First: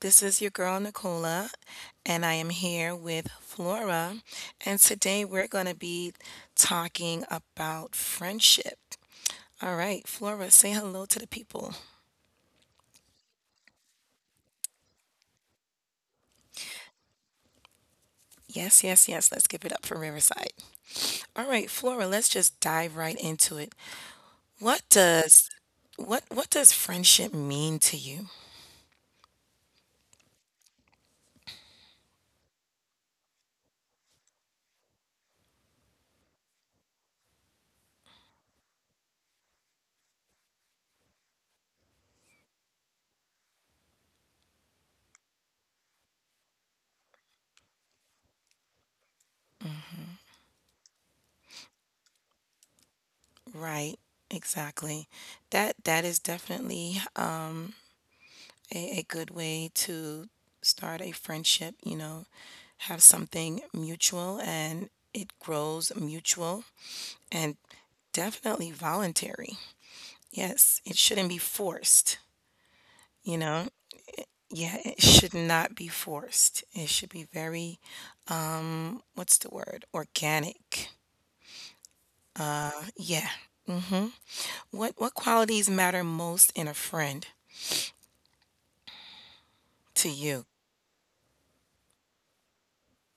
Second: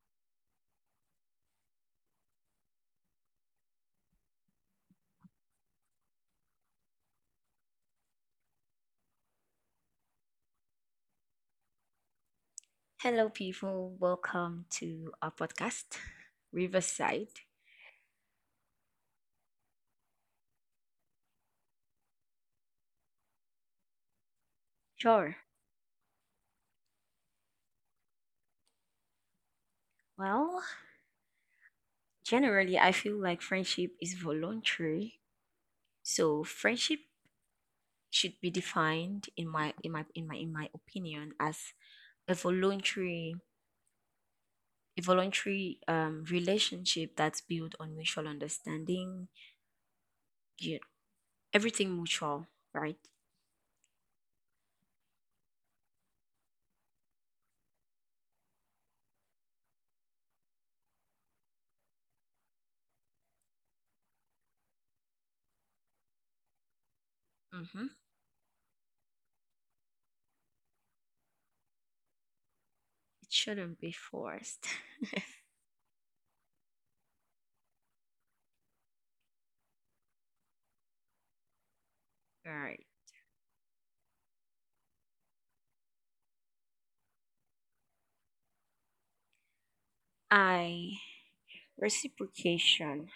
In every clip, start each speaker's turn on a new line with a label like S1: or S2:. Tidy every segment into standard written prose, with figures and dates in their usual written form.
S1: This is your girl, Nicola, and I am here with Flora. And today we're going to be talking about friendship. All right, Flora, say hello to the people.
S2: Hello, people. Welcome to our podcast, Riverside.
S1: Yes, yes, yes. Let's give it up for Riverside. All right, Flora, let's just dive right into it. What
S2: Sure.
S1: does what does friendship mean to you?
S2: Well, generally, I feel like friendship is voluntary, so friendship should be defined in my opinion as a voluntary a voluntary relationship that's built on mutual understanding. You Everything mutual, right?
S1: Right, exactly. That is definitely a good way to start a friendship, have something mutual and it grows mutual and
S2: Mm-hmm.
S1: definitely voluntary. Yes, it shouldn't be forced,
S2: It
S1: you know.
S2: shouldn't be forced.
S1: Yeah, it should not be forced. It should be very, what's the word? Organic.
S2: All
S1: Uh,
S2: right.
S1: yeah. Mm-hmm. What qualities matter most in a friend to you?
S2: I Reciprocation.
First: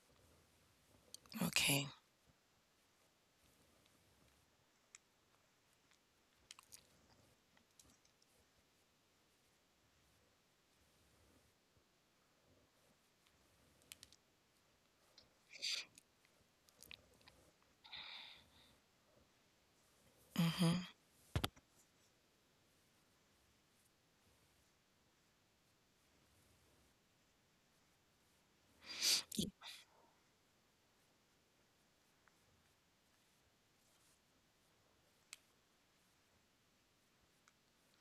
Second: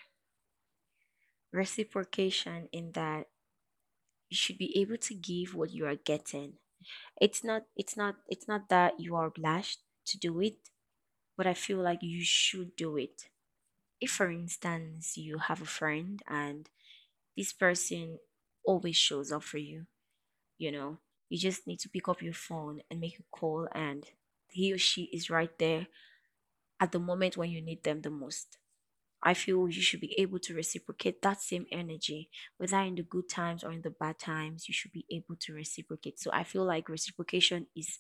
S1: Okay.
S2: Reciprocation in that you should be able to give what you are getting. It's not that you are obliged to do it, but I feel like you should do it. If, for instance, you have a friend and this person always shows up for you, you
S1: Mm-hmm.
S2: know, you just need to pick up your phone and make a call and he or she is right there at the moment when you need them the most. I feel you should be able to reciprocate that same energy, whether in the good times or in the bad times. You should be able to reciprocate, so I feel like reciprocation is,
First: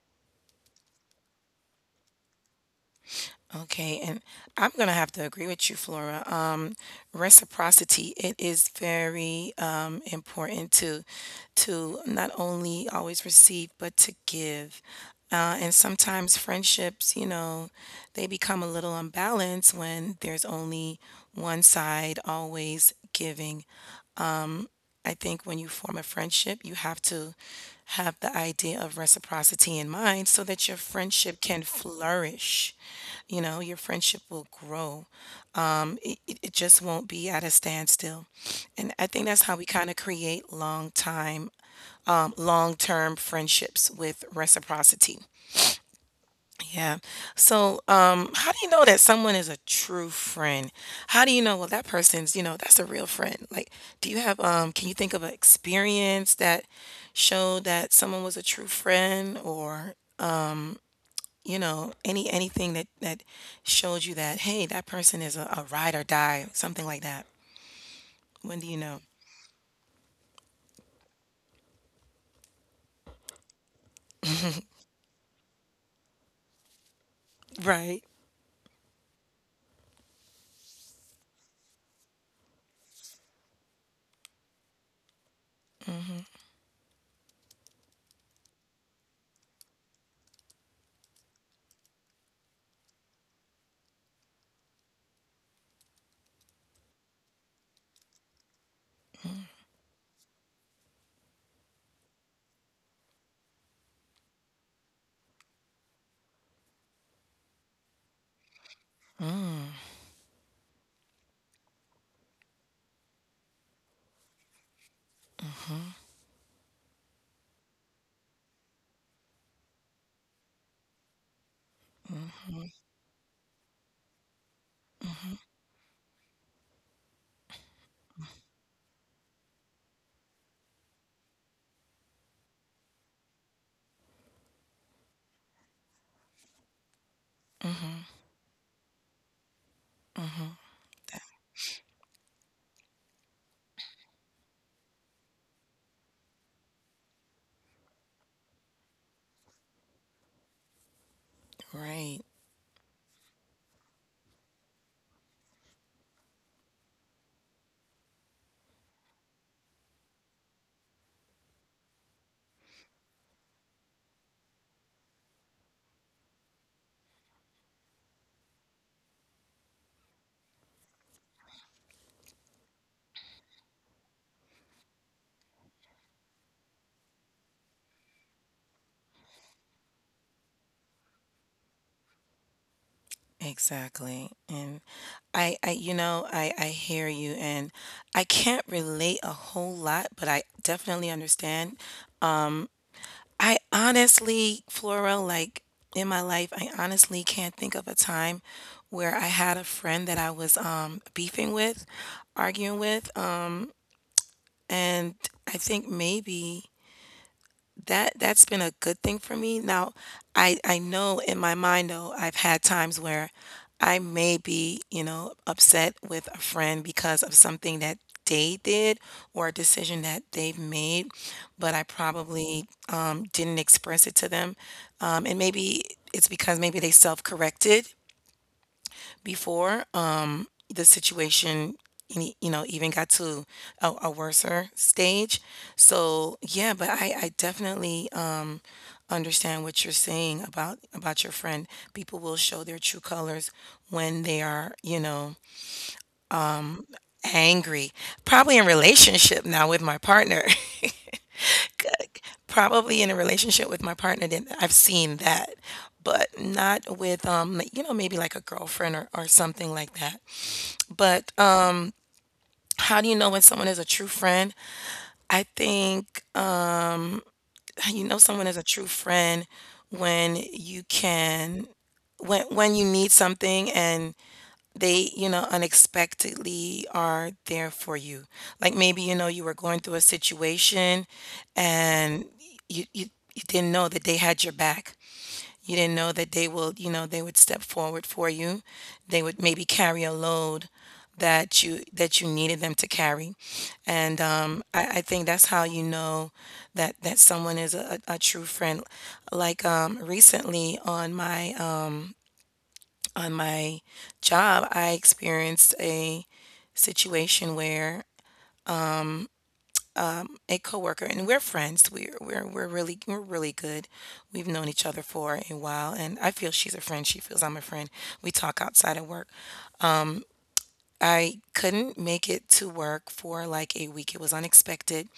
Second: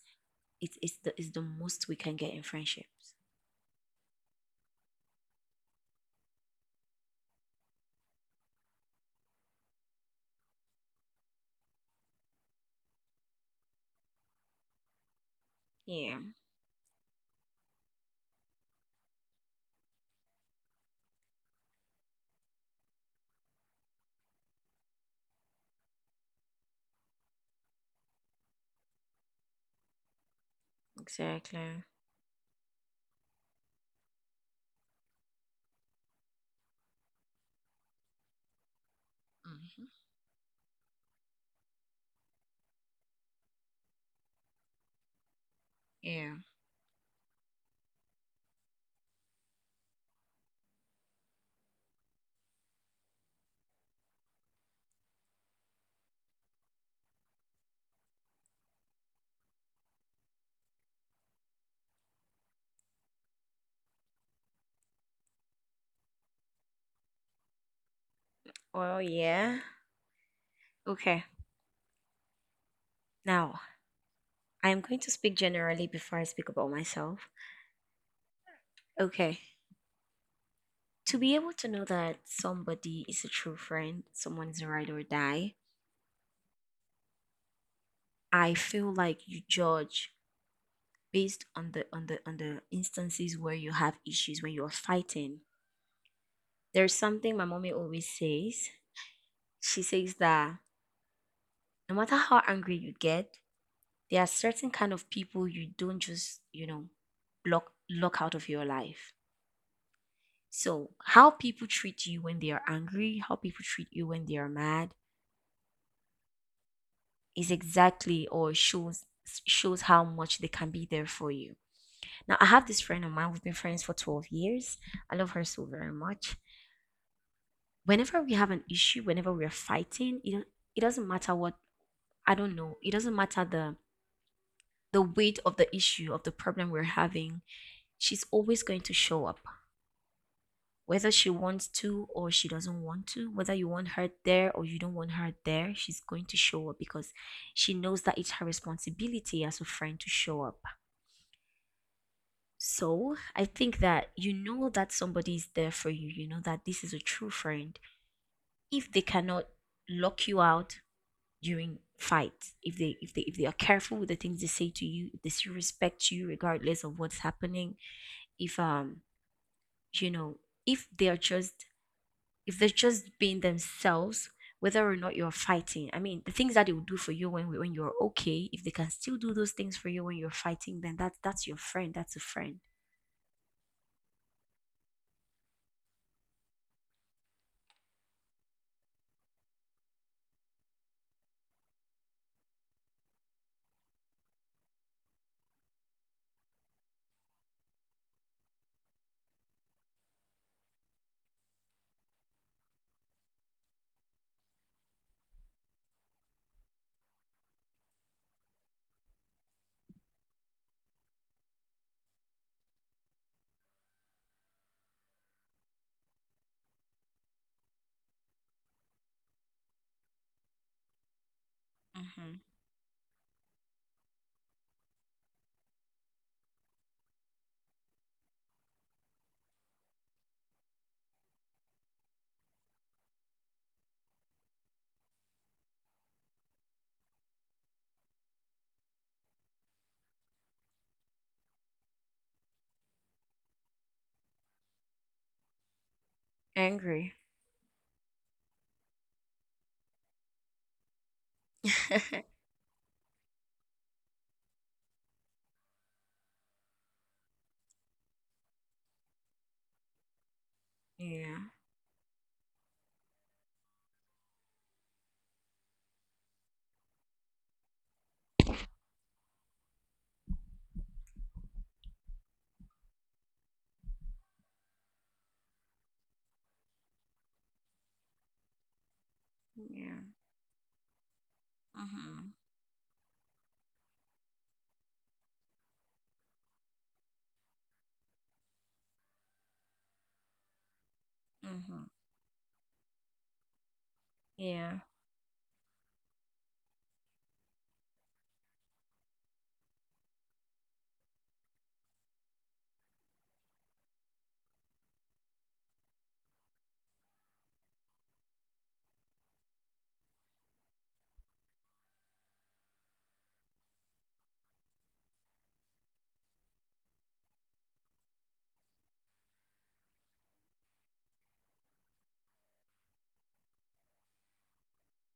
S2: it's the most we can get in friendships.
S1: Okay, and I'm gonna have to agree with you, Flora. Reciprocity, it is very important to not only always receive but to give. And
S2: Yeah,
S1: sometimes friendships, they become a little unbalanced when there's only one side always giving. I think when you form a friendship, you have to have the idea of reciprocity in mind so that your friendship can
S2: exactly.
S1: flourish. Your friendship will grow. It just won't be at a standstill. And I think that's how we
S2: Hmm.
S1: kind of create long time, long term friendships with reciprocity.
S2: Yeah.
S1: Yeah. So, how do you know that someone is a true friend? How do you know, well, that person's, that's a real friend? Like, can you think of an experience that showed that someone was a true friend or, anything that showed you that, hey, that person is a ride or die, something like that? When do you
S2: well
S1: know?
S2: yeah Okay, now I'm going to speak generally before I speak about myself.
S1: Right.
S2: Okay, to be able to know that somebody is a true friend, someone is a ride or die, I feel like you judge based on the instances where you have issues, when you're fighting. There's something my mommy always says. She says that no matter how angry you get, there are certain kind of people you don't just, you know, block out of your life.
S1: Mm-hmm.
S2: So, how people treat you when they are angry, how people treat you when they are mad is exactly, or shows, how much they can be there for you. Now, I
S1: Mm-hmm.
S2: have this friend of mine. We've been friends for 12 years. I love her so very much. Whenever we have an issue, whenever we're fighting, it doesn't matter what, I don't know, it doesn't matter the weight of the issue, of the problem we're having.
S1: Mm-hmm.
S2: She's always going to show up, whether she wants to or she doesn't want to, whether you want her there or you don't want her there. She's going to show up because she knows that it's her responsibility as a friend to show up.
S1: Right.
S2: So I think that you know that somebody is there for you, you know that this is a true friend. If they cannot lock you out during fights, if they are careful with the things they say to you, if they still respect you regardless of what's happening, if, you know, if they are just, if they're just being themselves, whether or not you're fighting. I mean, the things that they will do for you when, you're okay, if they can still do those things for you when you're fighting, then that's your friend. That's a friend.
S1: Exactly, and I hear you, and I can't relate a whole lot, but I definitely understand. I honestly, Floro, like in my life, I honestly can't think of a time where I had a friend that I was beefing with, arguing with, and I think maybe that's been a good thing for me. Now, I know in my mind though, I've had times where I may be, upset with a friend because of something that they did or a decision that they've made, but I
S2: Mm-hmm.
S1: probably didn't express it to them. And maybe it's because maybe they self-corrected before the situation, even got to a worser stage. So yeah, but I definitely understand what you're saying about your friend. People will show their true colors when they are,
S2: Angry.
S1: angry. Probably in relationship now with my partner. Probably in a relationship with my partner, then I've seen that, but not with maybe like a girlfriend or something like that.
S2: Yeah.
S1: But how do you know when someone is a true friend? I think you know someone is a true friend when you can, when you need something and they, unexpectedly are there for you. Like maybe you know you were going through a
S2: Yeah.
S1: situation, and
S2: Mm-hmm.
S1: you you, you didn't know that they had your back, you didn't know that they would step forward for you. They would maybe carry a load that you
S2: Mm-hmm.
S1: that you needed them to carry. And um,
S2: Yeah.
S1: I, I think that's how you know that someone is a true friend. Like recently on my job, I experienced a situation where a coworker, and we're friends. We're really good. We've known each other for a while, and I feel she's a friend. She feels I'm a friend. We talk outside of work. I couldn't make it to work for like a week. It was unexpected.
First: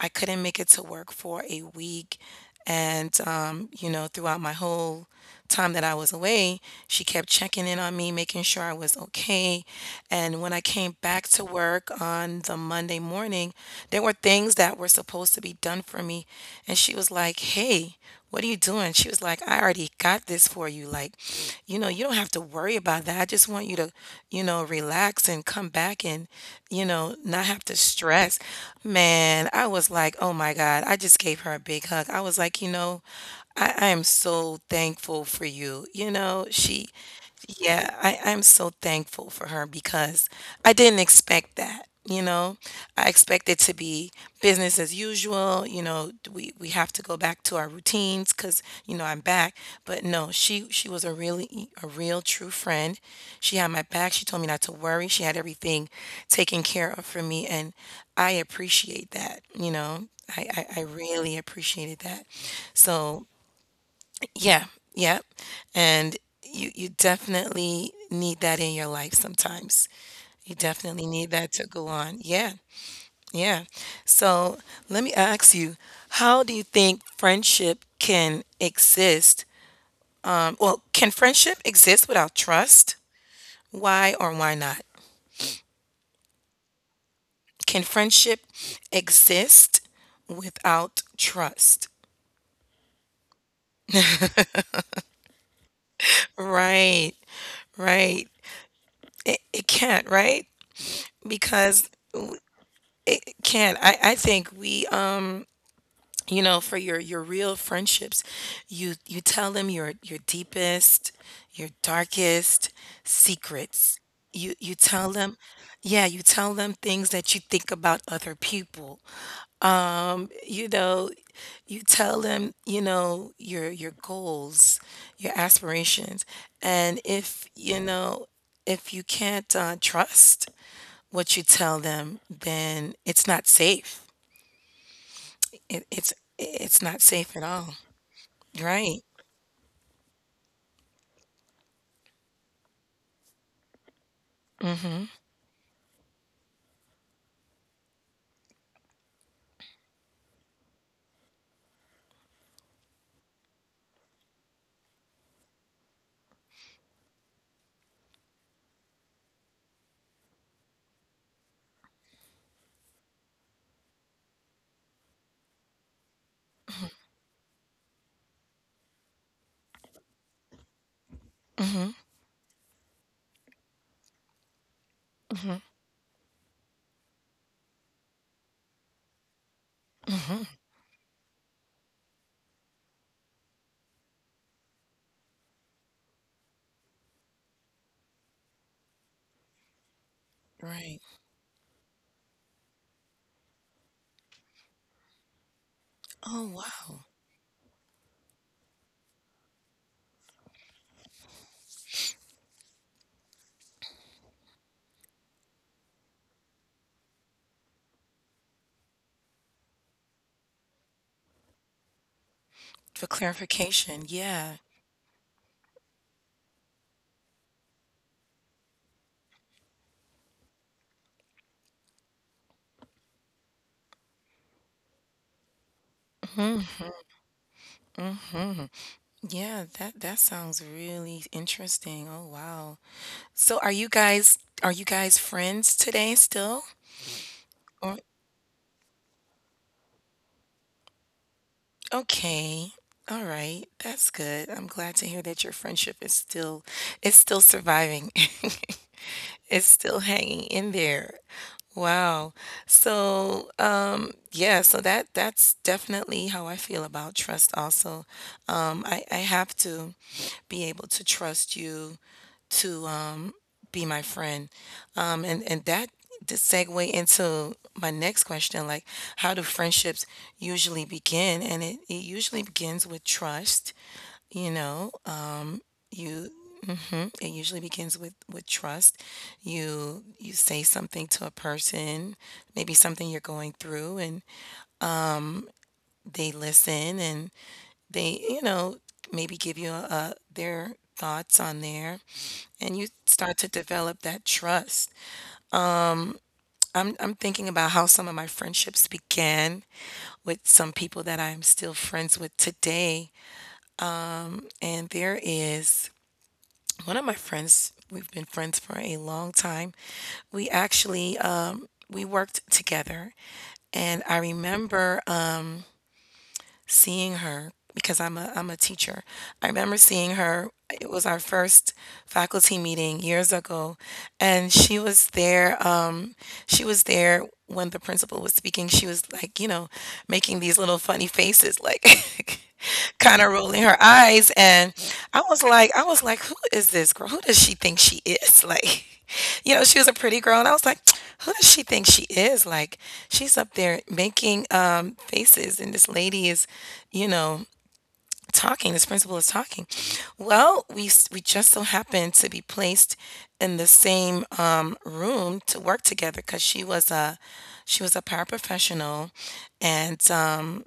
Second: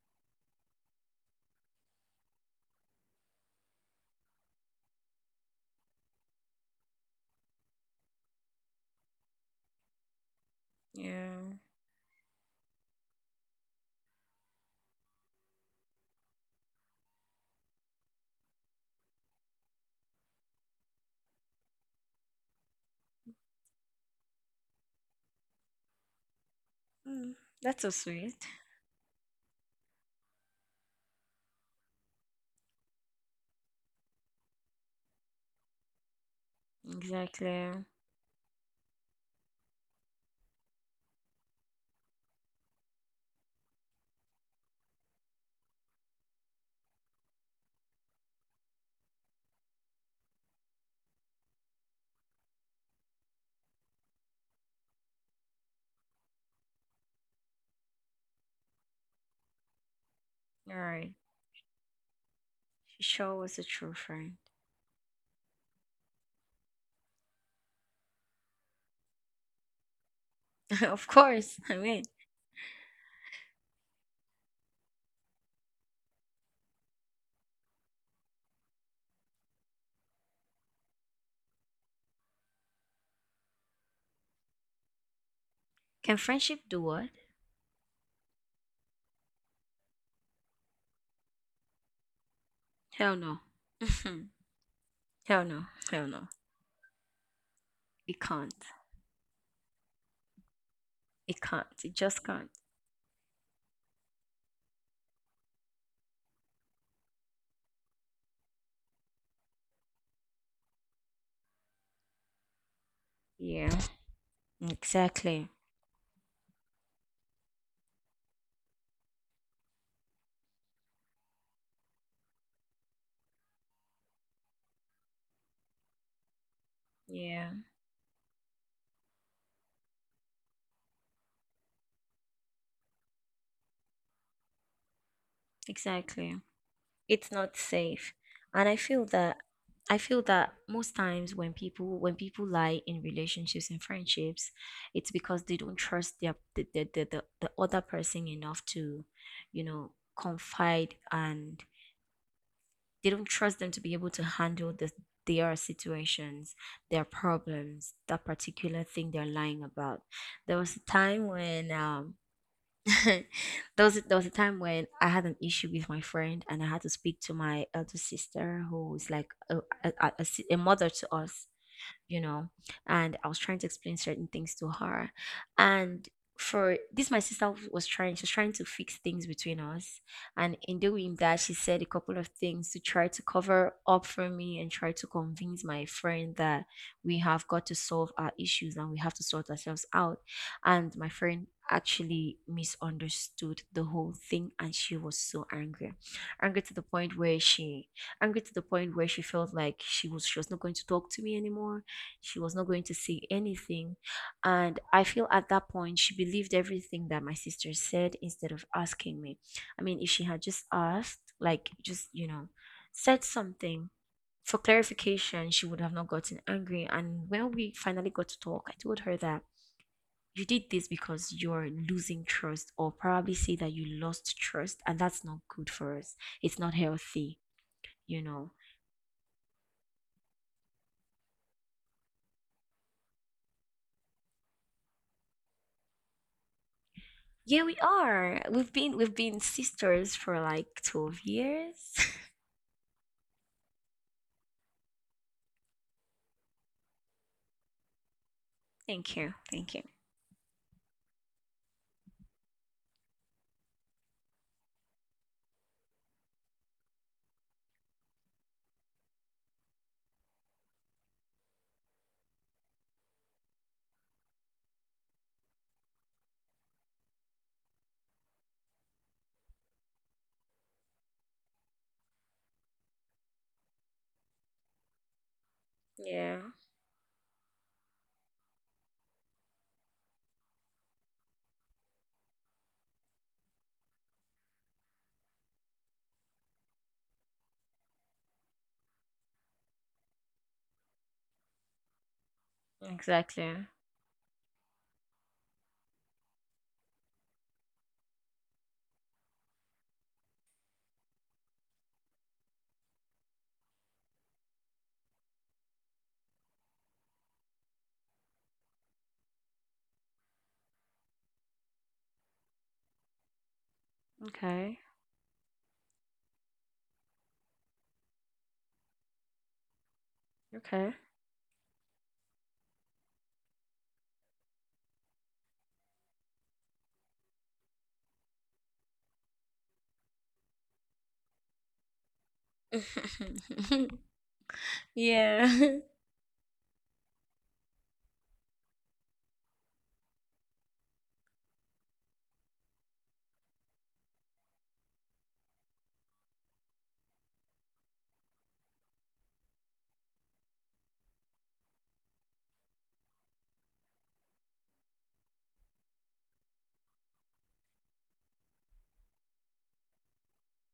S1: I couldn't make it to work for a week. And, throughout my whole time that I was away, she kept checking in on me, making sure I was okay. And when I came back to
S2: Yeah.
S1: work on the Monday morning, there were things that were supposed to be done for me. And she was like, hey, what are you doing? She was like, I already got this for you. Like, you don't have to worry about that. I just want you to, relax and come back and,
S2: Mm,
S1: not have to
S2: that's so sweet.
S1: stress. Man, I was like, oh my God. I just gave her a big hug. I was like, I am so thankful for you. You know, she
S2: Exactly. All
S1: yeah, I, I'm so thankful for her because I didn't expect that. I expected to be business as usual, we have to go back to our routines because I'm back. But no, she was a real true friend. She had my back. She told me not to worry. She had everything taken care of for me, and I appreciate that. I
S2: right.
S1: really appreciated that.
S2: She
S1: So
S2: sure was a true friend.
S1: yeah, yeah, and you definitely need that in your life sometimes. You definitely
S2: Of
S1: need that
S2: course.
S1: to
S2: I
S1: go
S2: mean.
S1: on. Yeah, yeah. So let me ask you, how do you think friendship can exist? Well, can friendship exist without trust? Why or why not?
S2: Can friendship do what?
S1: Can friendship exist without trust?
S2: Hell no. Hell no. Hell no.
S1: Right,
S2: It
S1: right.
S2: can't.
S1: It can't, right?
S2: It can't.
S1: Because
S2: It just can't.
S1: it can. I think we you know for your real friendships, you tell them your deepest, your darkest
S2: Yeah.
S1: secrets. You tell them,
S2: Exactly.
S1: yeah, you tell them things that you think about other people. You know you tell them your goals, your aspirations. And if
S2: Yeah.
S1: if you can't trust what you tell them, then it's not safe. It it's
S2: Exactly.
S1: it's not safe
S2: It's
S1: at
S2: not
S1: all.
S2: safe. And I
S1: Right.
S2: feel that, most times when people, lie in relationships and friendships,
S1: Mhm.
S2: it's because they don't trust their, the other person enough to, you know, confide, and they don't trust them to be able to handle this, their situations, their problems, that particular thing they're lying about. There was a time when there there was a time when I had an issue with my friend and I had to speak to my elder sister, who is like a, a a mother to us,
S1: Mhm.
S2: you know. And I was trying to explain certain things to her,
S1: Mhm.
S2: and for this, my sister was trying, she was trying to fix things between us.
S1: Mhm.
S2: And in doing that, she said a couple of things to try to cover up for me and try to convince my friend that we have got to solve our issues and we have to sort ourselves out. And
S1: Right.
S2: my friend actually misunderstood the whole thing and she was so angry,
S1: Oh,
S2: angry to the
S1: wow.
S2: point where she, felt like she was not going to talk to me anymore, she was not going to say anything. And I feel at that point, she believed everything that my sister said instead of asking me. I mean, if she had just asked, like, just, you know,
S1: For
S2: said something
S1: clarification.
S2: for
S1: Yeah.
S2: clarification, she would have not gotten angry. And when we finally got to talk, I told her that you did this because you're losing trust, or probably say that you lost trust, and that's not good for us. It's not healthy, you know.
S1: Yeah, that sounds really interesting. Oh, wow. So are you guys friends today still?
S2: Yeah, we
S1: Or
S2: are. We've been sisters for like 12 years.
S1: okay. All right. That's good. I'm glad to hear that your friendship is still surviving.
S2: Thank you.
S1: It's
S2: Thank you.
S1: still hanging in there. Wow. So, yeah, that's definitely how I feel about trust also. I have to be able to trust you to be my friend. And that to segue into my next question, like how do friendships usually begin? And it usually begins with trust, you know. You
S2: Yeah,
S1: mhm, it usually begins with trust. You say something to a person, maybe something you're going through, and they listen, and they, maybe give you a their thoughts on there, and you start to
S2: exactly.
S1: develop that trust. I'm thinking about how some of my friendships began with some people that I'm still friends with today, and there is one of my friends, we've been friends for a long time. We actually we worked together. And I
S2: Okay.
S1: remember seeing her because I'm a teacher. I remember seeing her.
S2: Okay.
S1: It was our first faculty meeting years ago, and she was there when the principal was speaking. She was like making these little funny faces, like kind of rolling her eyes, and I was like
S2: Yeah.
S1: I was like who is this girl, who does she think she is? Like, she was a pretty girl, and I was like, who does she think she is? Like, she's up there making faces, and this lady is you know talking, this principal is talking. Well, we just so happened to be placed in the same room to work together, cuz she was a paraprofessional. And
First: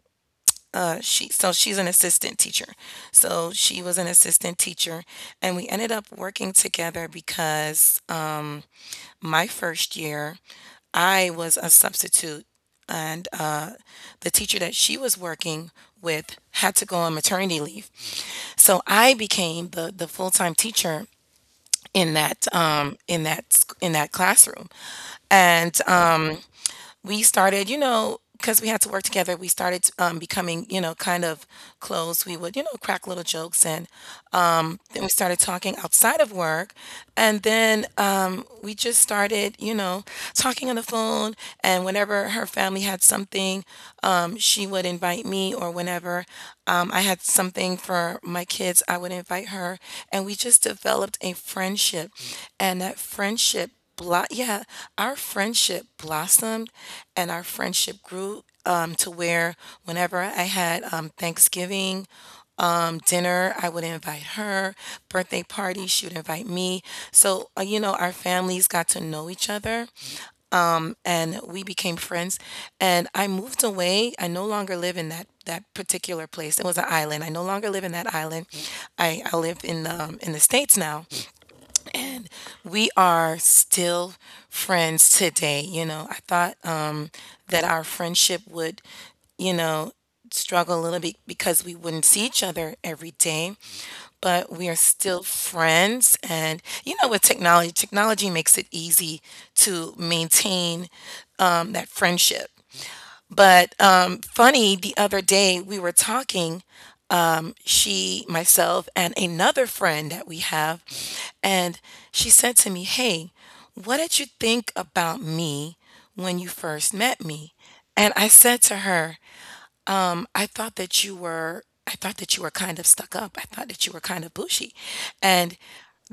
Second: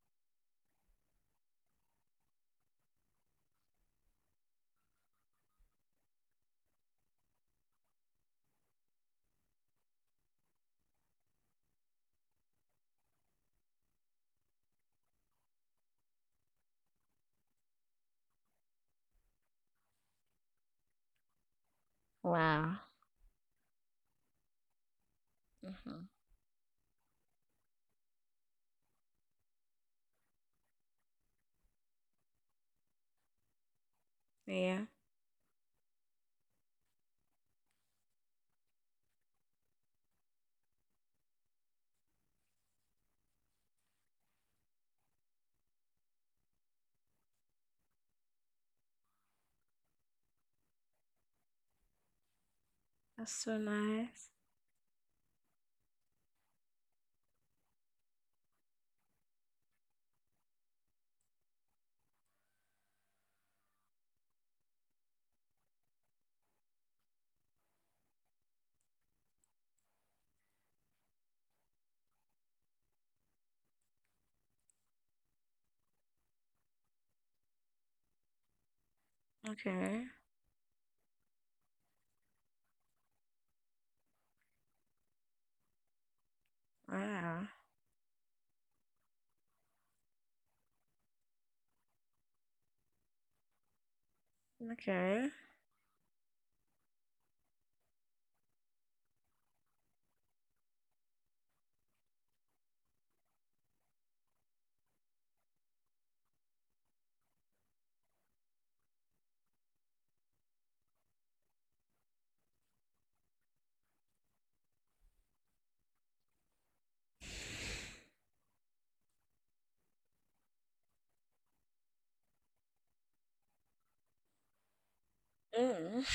S1: she so she's an assistant teacher. So she was an assistant teacher, and we ended up working together because my first year, I was a substitute, and the teacher that she was working with had to go on maternity leave. So I became the full time teacher
S2: Wow.
S1: in that sc- in that classroom, and
S2: Hmm.
S1: we started, because we had to work together, we started becoming, kind of close. We would, crack little jokes, and
S2: Yeah.
S1: then we started talking outside of work, and then we just started, talking on the phone. And whenever her family had something, she would invite me, or whenever I had something for my kids, I would invite her. And we just developed a friendship, and
S2: That's so nice.
S1: yeah, our friendship blossomed, and our friendship grew to where whenever I had Thanksgiving dinner, I would invite her. Birthday party, she would invite me. So, our families got to know each other and we became friends. And I moved away. I no longer live in that particular place. It was an island. I no longer live in that island. I live
S2: Okay.
S1: in the States now and we are still friends today. You know, I thought
S2: Wow.
S1: that our friendship would, you know, struggle a little bit because we wouldn't see each other every day, but we are still
S2: Okay.
S1: friends. And, with technology makes it easy to maintain that friendship. But, funny, the other day we were talking, she, myself, and another friend that we have, and she said to me, "Hey, what did you think about me when you first met me?" And I said to her, I thought that you were kind of stuck up. I thought that you were kind of bushy. And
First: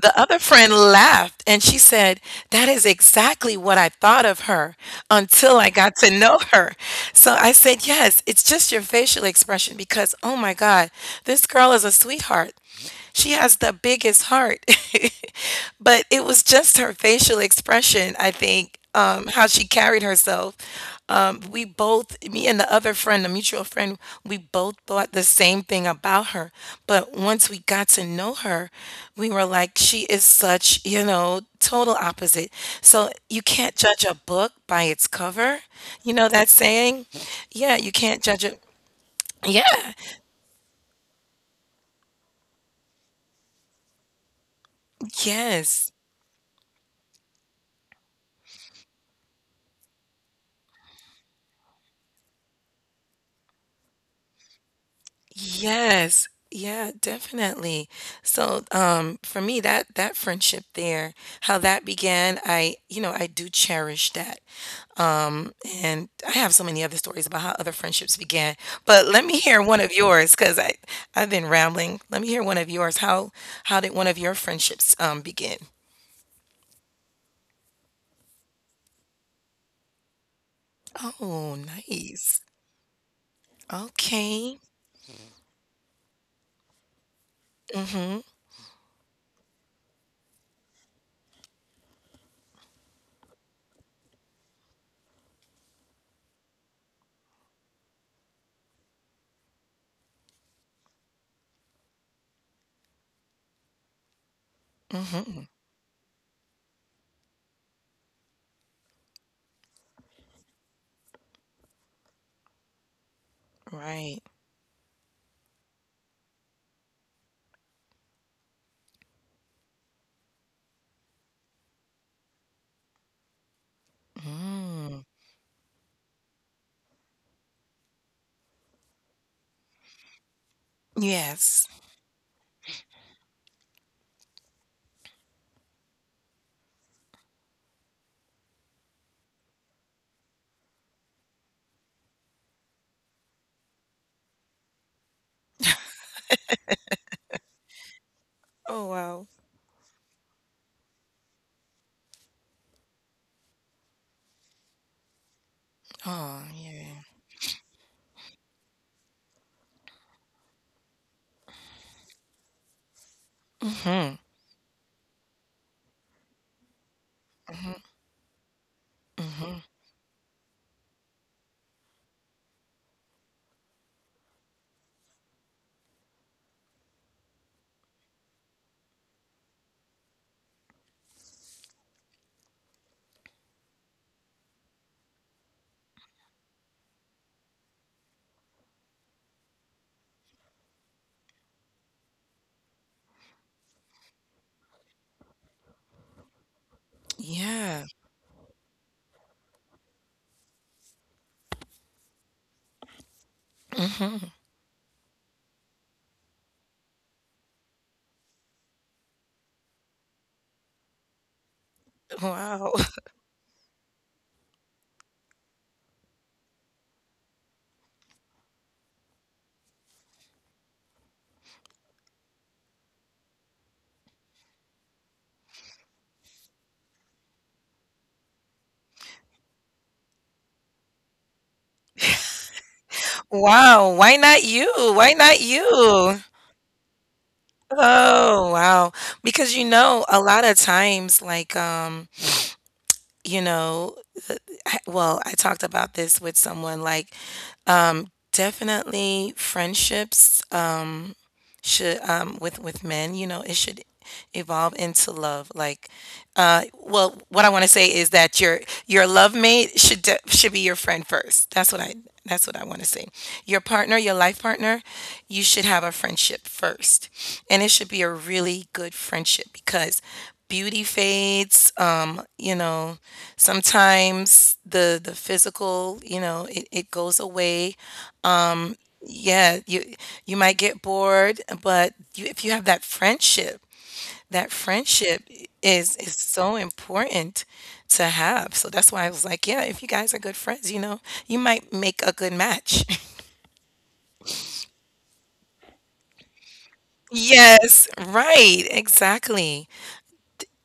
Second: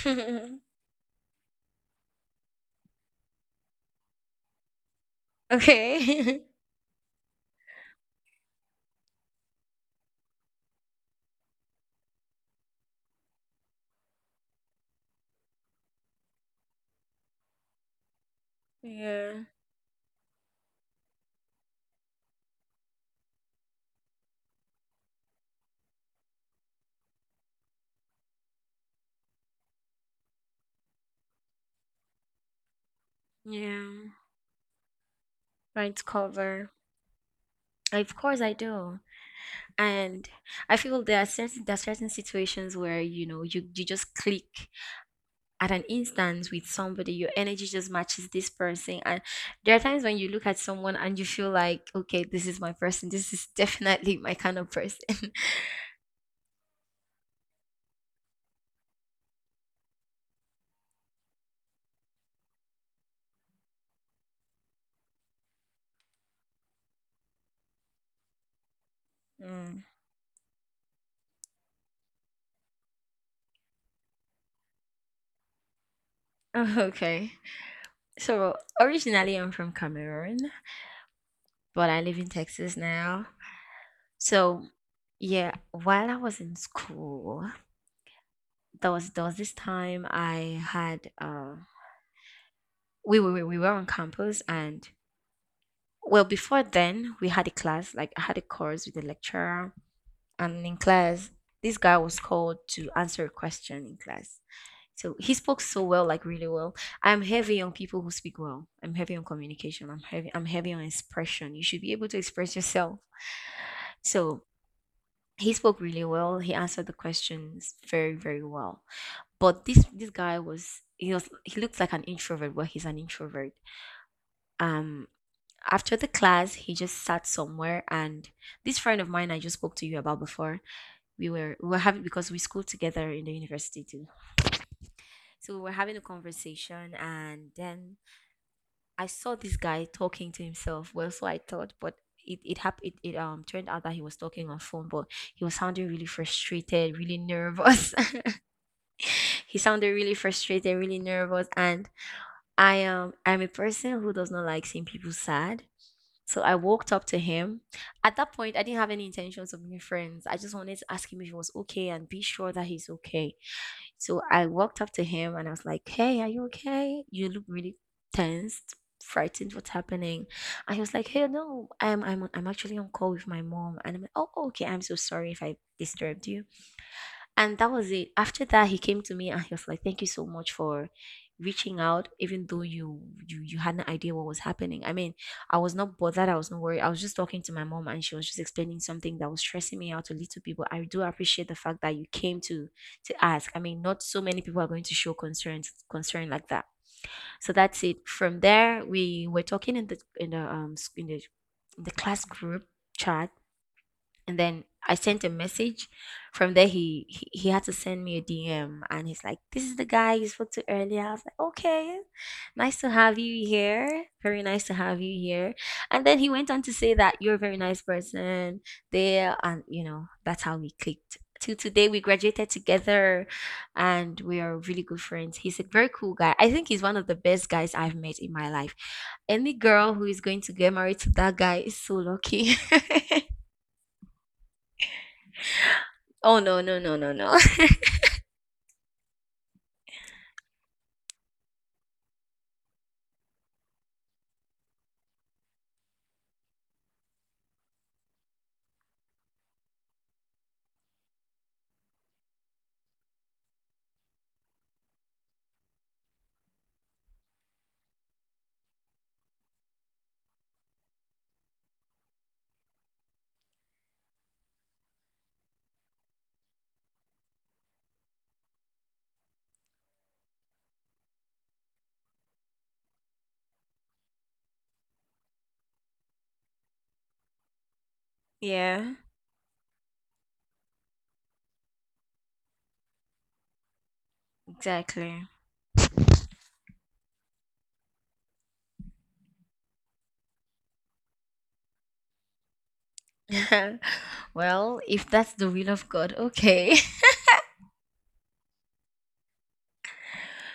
S1: the other friend laughed and she said, "That is exactly what I thought of her until I got to know
S2: Okay.
S1: her." So I said, "Yes, it's just your facial expression." Because, oh my God, this girl is a sweetheart. She has the biggest heart. But it was just her facial expression, I think,
S2: Yeah.
S1: how she carried herself. We both, me and the other friend, the mutual friend, we both thought the same thing about her. But once we got to know her, we were like, she is such, total opposite. So you can't judge
S2: Yeah.
S1: a book by its cover.
S2: Right
S1: You know that
S2: cover.
S1: saying? Yeah, you
S2: Of
S1: can't
S2: course
S1: judge
S2: I
S1: it.
S2: do.
S1: Yeah,
S2: And I feel there are certain, situations where, you know, you, just click at an
S1: yes.
S2: instance with somebody. Your energy just matches this person. And there are times when you look at someone and you feel like, okay, this is my person, this is definitely my kind of person.
S1: Yes. Yeah, definitely. So, for me, that friendship there, how that began, I do cherish that. Um, and I have so many other stories about how other friendships began, but let me hear one
S2: Mm.
S1: of yours because I've been rambling. Let me hear one of yours. How did one of your friendships begin?
S2: Oh, okay, so originally I'm from Cameroon,
S1: Oh,
S2: but I live in
S1: nice.
S2: Texas now.
S1: Okay.
S2: So, yeah, while I was in school,
S1: Mm-hmm.
S2: there was this time I had we were on campus, and, well, before then, we had a class. Like, I had a course with a lecturer, and in class, this guy was called to answer a question in class. So he
S1: Mm-hmm.
S2: spoke so well, like really well. I'm heavy on people who speak well. I'm heavy on communication. I'm heavy on expression. You should be able to express yourself.
S1: Right.
S2: So he spoke really well. He answered the questions very, very well. But this guy was, he looked like an introvert, but he's an introvert.
S1: Mm.
S2: Um After the class he just sat somewhere, and this friend of mine I just spoke to you about before, we were
S1: Yes.
S2: we were having, because we schooled together in the university too, so we were having a conversation. And then I saw this guy talking to himself, well, so I thought, but it, happened. It turned out that he was talking on phone, but he was sounding really frustrated, really nervous.
S1: Oh, wow.
S2: He sounded really frustrated, really nervous. And I'm a person who does not like seeing people sad.
S1: Oh,
S2: So I walked
S1: yeah.
S2: up to him. At that point, I didn't have any intentions of being friends. I just wanted to ask him if he was okay and be sure that he's okay.
S1: Mm-hmm.
S2: So I walked up to him and I was like, "Hey, are you okay? You look
S1: Mhm,
S2: really tensed,
S1: mhm.
S2: frightened, what's happening?" And he was like, "Hey, no, I'm, I'm actually on call with my mom." And I'm like, "Oh, okay, I'm so sorry if I disturbed you." And that was it. After that, he came to me and he was like, "Thank you so much for reaching out, even though you, you had no idea what was happening. I mean, I was not bothered. I was not worried. I was just talking to my mom, and she was just explaining something that was stressing me out a little bit. But I do appreciate the fact that you came to, ask. I mean, not so many people are going to show concern, like that." So
S1: Yeah.
S2: that's it. From there, we were talking in the, in the in the class group chat,
S1: Mhm.
S2: and then I sent a message. From there, he had to send me a DM, and he's like, "This is the guy you spoke to earlier." I was like, "Okay,
S1: Wow.
S2: nice to have you here. Very nice to have you here." And then he went on to say that you're a very nice person there, and, you know, that's how we clicked. Till today, we graduated together, and we are really good friends. He's a very cool guy. I think he's one of the best guys I've met in my life. Any girl who is going to get married to that guy is so lucky.
S1: Wow. Why not you? Why not you?
S2: Oh no, no, no, no, no.
S1: Oh, wow. Because a lot of times, like, you know, I talked about this with someone, like, definitely friendships should with men it should evolve into love, like, uh, well, what I want to say is that your love mate should be your friend first. That's what I want to say. Your partner, your life partner, you should have a friendship first, and it should be a really good friendship, because beauty fades, sometimes the physical, it goes away.
S2: Yeah,
S1: Yeah, you might get bored, but if you have that friendship, that friendship
S2: exactly.
S1: is so important to have. So that's why I was like, yeah, if you guys are good friends, you might make a good match.
S2: Well, if that's the will of God, okay.
S1: Yes, right. Exactly.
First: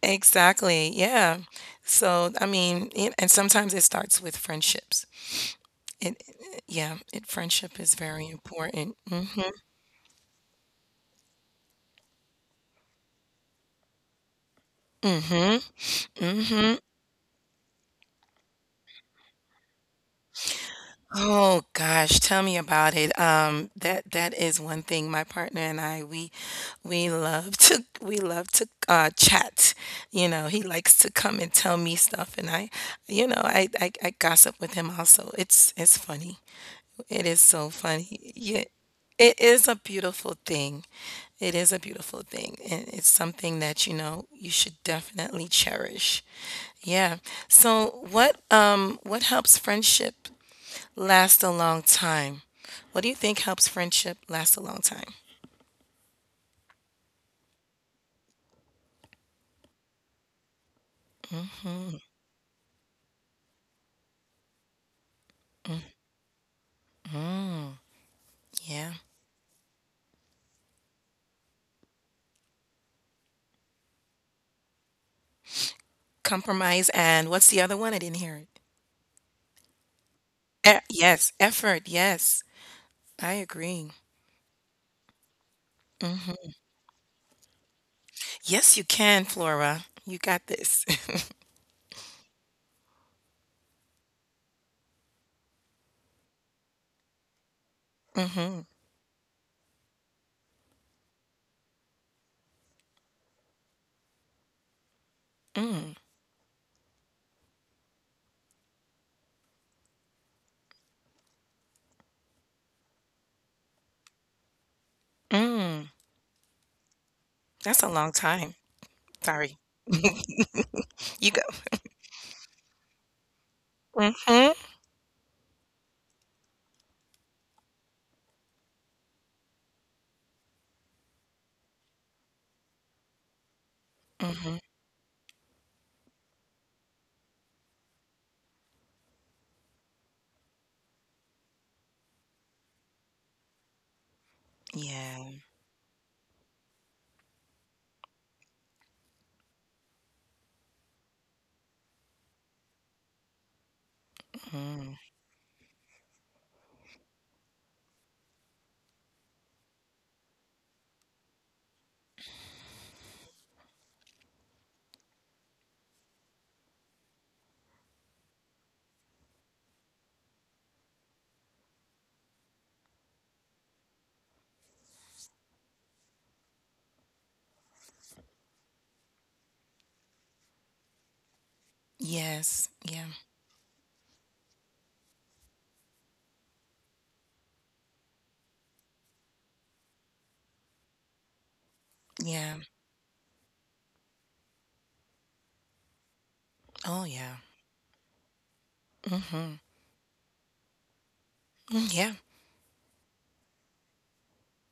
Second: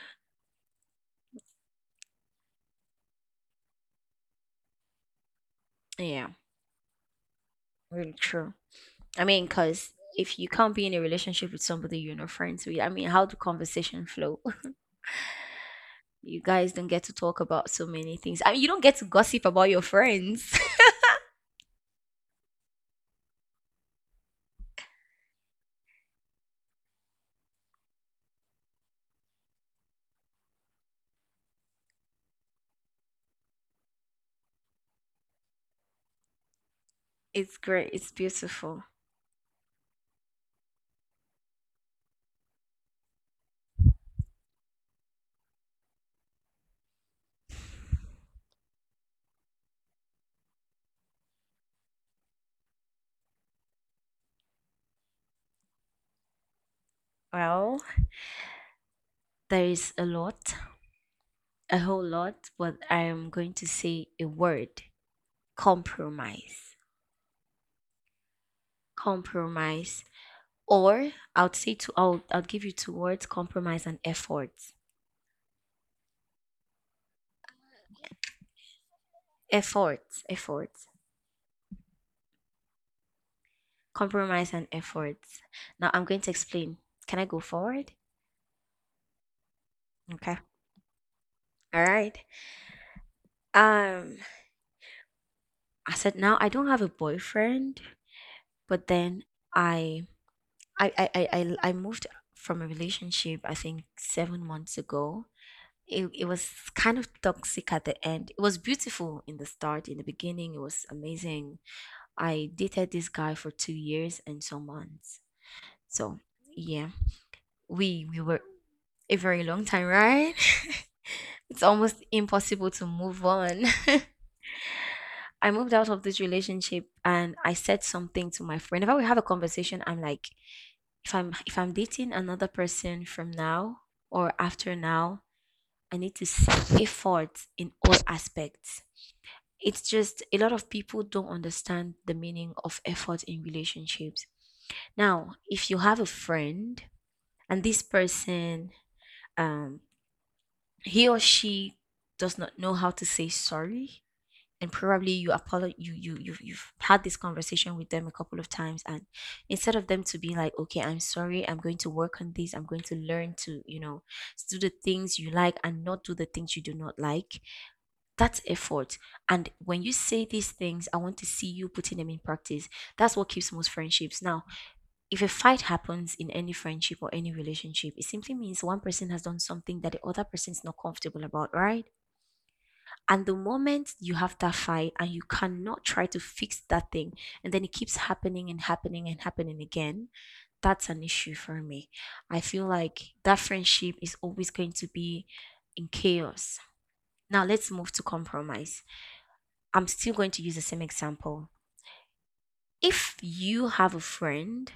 S1: Exactly. Yeah. So, I mean, and sometimes it starts with friendships. It,
S2: Yeah,
S1: yeah, it friendship is
S2: really
S1: very
S2: true.
S1: important.
S2: I mean,
S1: Mhm.
S2: because if you can't be in a relationship with somebody you're not friends with, I mean, how do conversation flow?
S1: Mhm.
S2: You guys
S1: Mhm.
S2: don't get to talk about so many things. I mean, you don't get to gossip about your friends.
S1: Oh gosh, tell me about it. That is one thing. My partner and I, we love to chat. He likes to come and tell me stuff, and I, you know, I gossip with him also. It's funny. It is
S2: It's
S1: so
S2: great. It's
S1: funny. Yeah,
S2: beautiful.
S1: it is a beautiful thing. It is a beautiful thing, and it's something that you know you should definitely cherish. Yeah. So what helps friendship last a long time. What do you think helps friendship last a long time?
S2: Well, there is a lot, a whole lot, but I am going to say a word: compromise.
S1: Yeah.
S2: Compromise. Or I would say 2. I'll give you two words, compromise and effort.
S1: Compromise and what's the other one? I didn't hear it.
S2: Effort. Effort.
S1: Yes, effort. Yes. I agree.
S2: Compromise and effort. Now I'm going to explain. Can I go forward?
S1: Yes, you can, Flora. You got
S2: Okay.
S1: this.
S2: All right. Um I said now I don't have a boyfriend,
S1: Mm, mhm.
S2: but then I I moved from a relationship I think 7 months ago.
S1: Mm.
S2: It was kind of toxic at the end. It was beautiful in the start, in the beginning, it was amazing. I dated this guy for 2 years and some months.
S1: Mm.
S2: So yeah,
S1: That's a
S2: we
S1: long
S2: we were
S1: time.
S2: a very
S1: Sorry.
S2: long time, right?
S1: You go.
S2: It's almost impossible to move on.
S1: Mm, mhm.
S2: I moved out of this relationship and I said something to my friend. Whenever we have a conversation, I'm like, if I'm dating another person from now
S1: Mm,
S2: or
S1: mhm.
S2: after now, I need to see effort in all aspects. It's just a lot of people don't understand the meaning of effort in relationships. Now,
S1: Yeah.
S2: if you have a friend and this person, um, he or she does not know how to say sorry, and
S1: Mm.
S2: probably you apologize, you've had this conversation with them a couple of times, and instead of them to be like, okay, I'm sorry, I'm going to work on this, I'm going to learn to you know do the things you like and not do the things you do not like, that's effort. And when you say these things, I want to see you putting them in practice. That's what keeps most friendships. Now, if a fight happens in any friendship or any relationship, it simply means one person has done something that the other person is not comfortable about, right?
S1: Yes. Yeah.
S2: And the moment you have that fight and you cannot try to fix that thing, and then it keeps happening and happening and happening again, that's an issue for me. I
S1: Yeah.
S2: feel like that friendship is always going to be in chaos.
S1: Oh, yeah.
S2: Now let's move to compromise.
S1: Mm, mhm.
S2: I'm still going to use the same example.
S1: Mm, yeah.
S2: If you have a friend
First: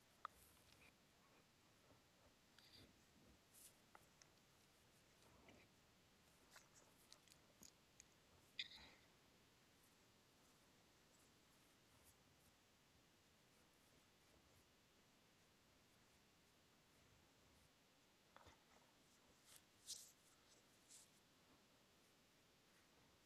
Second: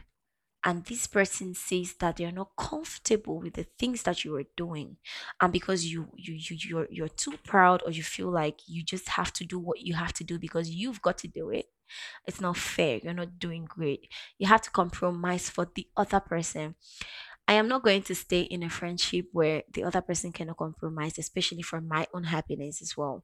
S2: and this person says that they're not comfortable with the things that you are doing and because you're too proud or you feel like you just have to do what you have to do because you've got to do it, it's not fair, you're not doing great, you have to compromise for the other person. I am not going to stay in a friendship where the other person cannot compromise, especially for my own happiness as well.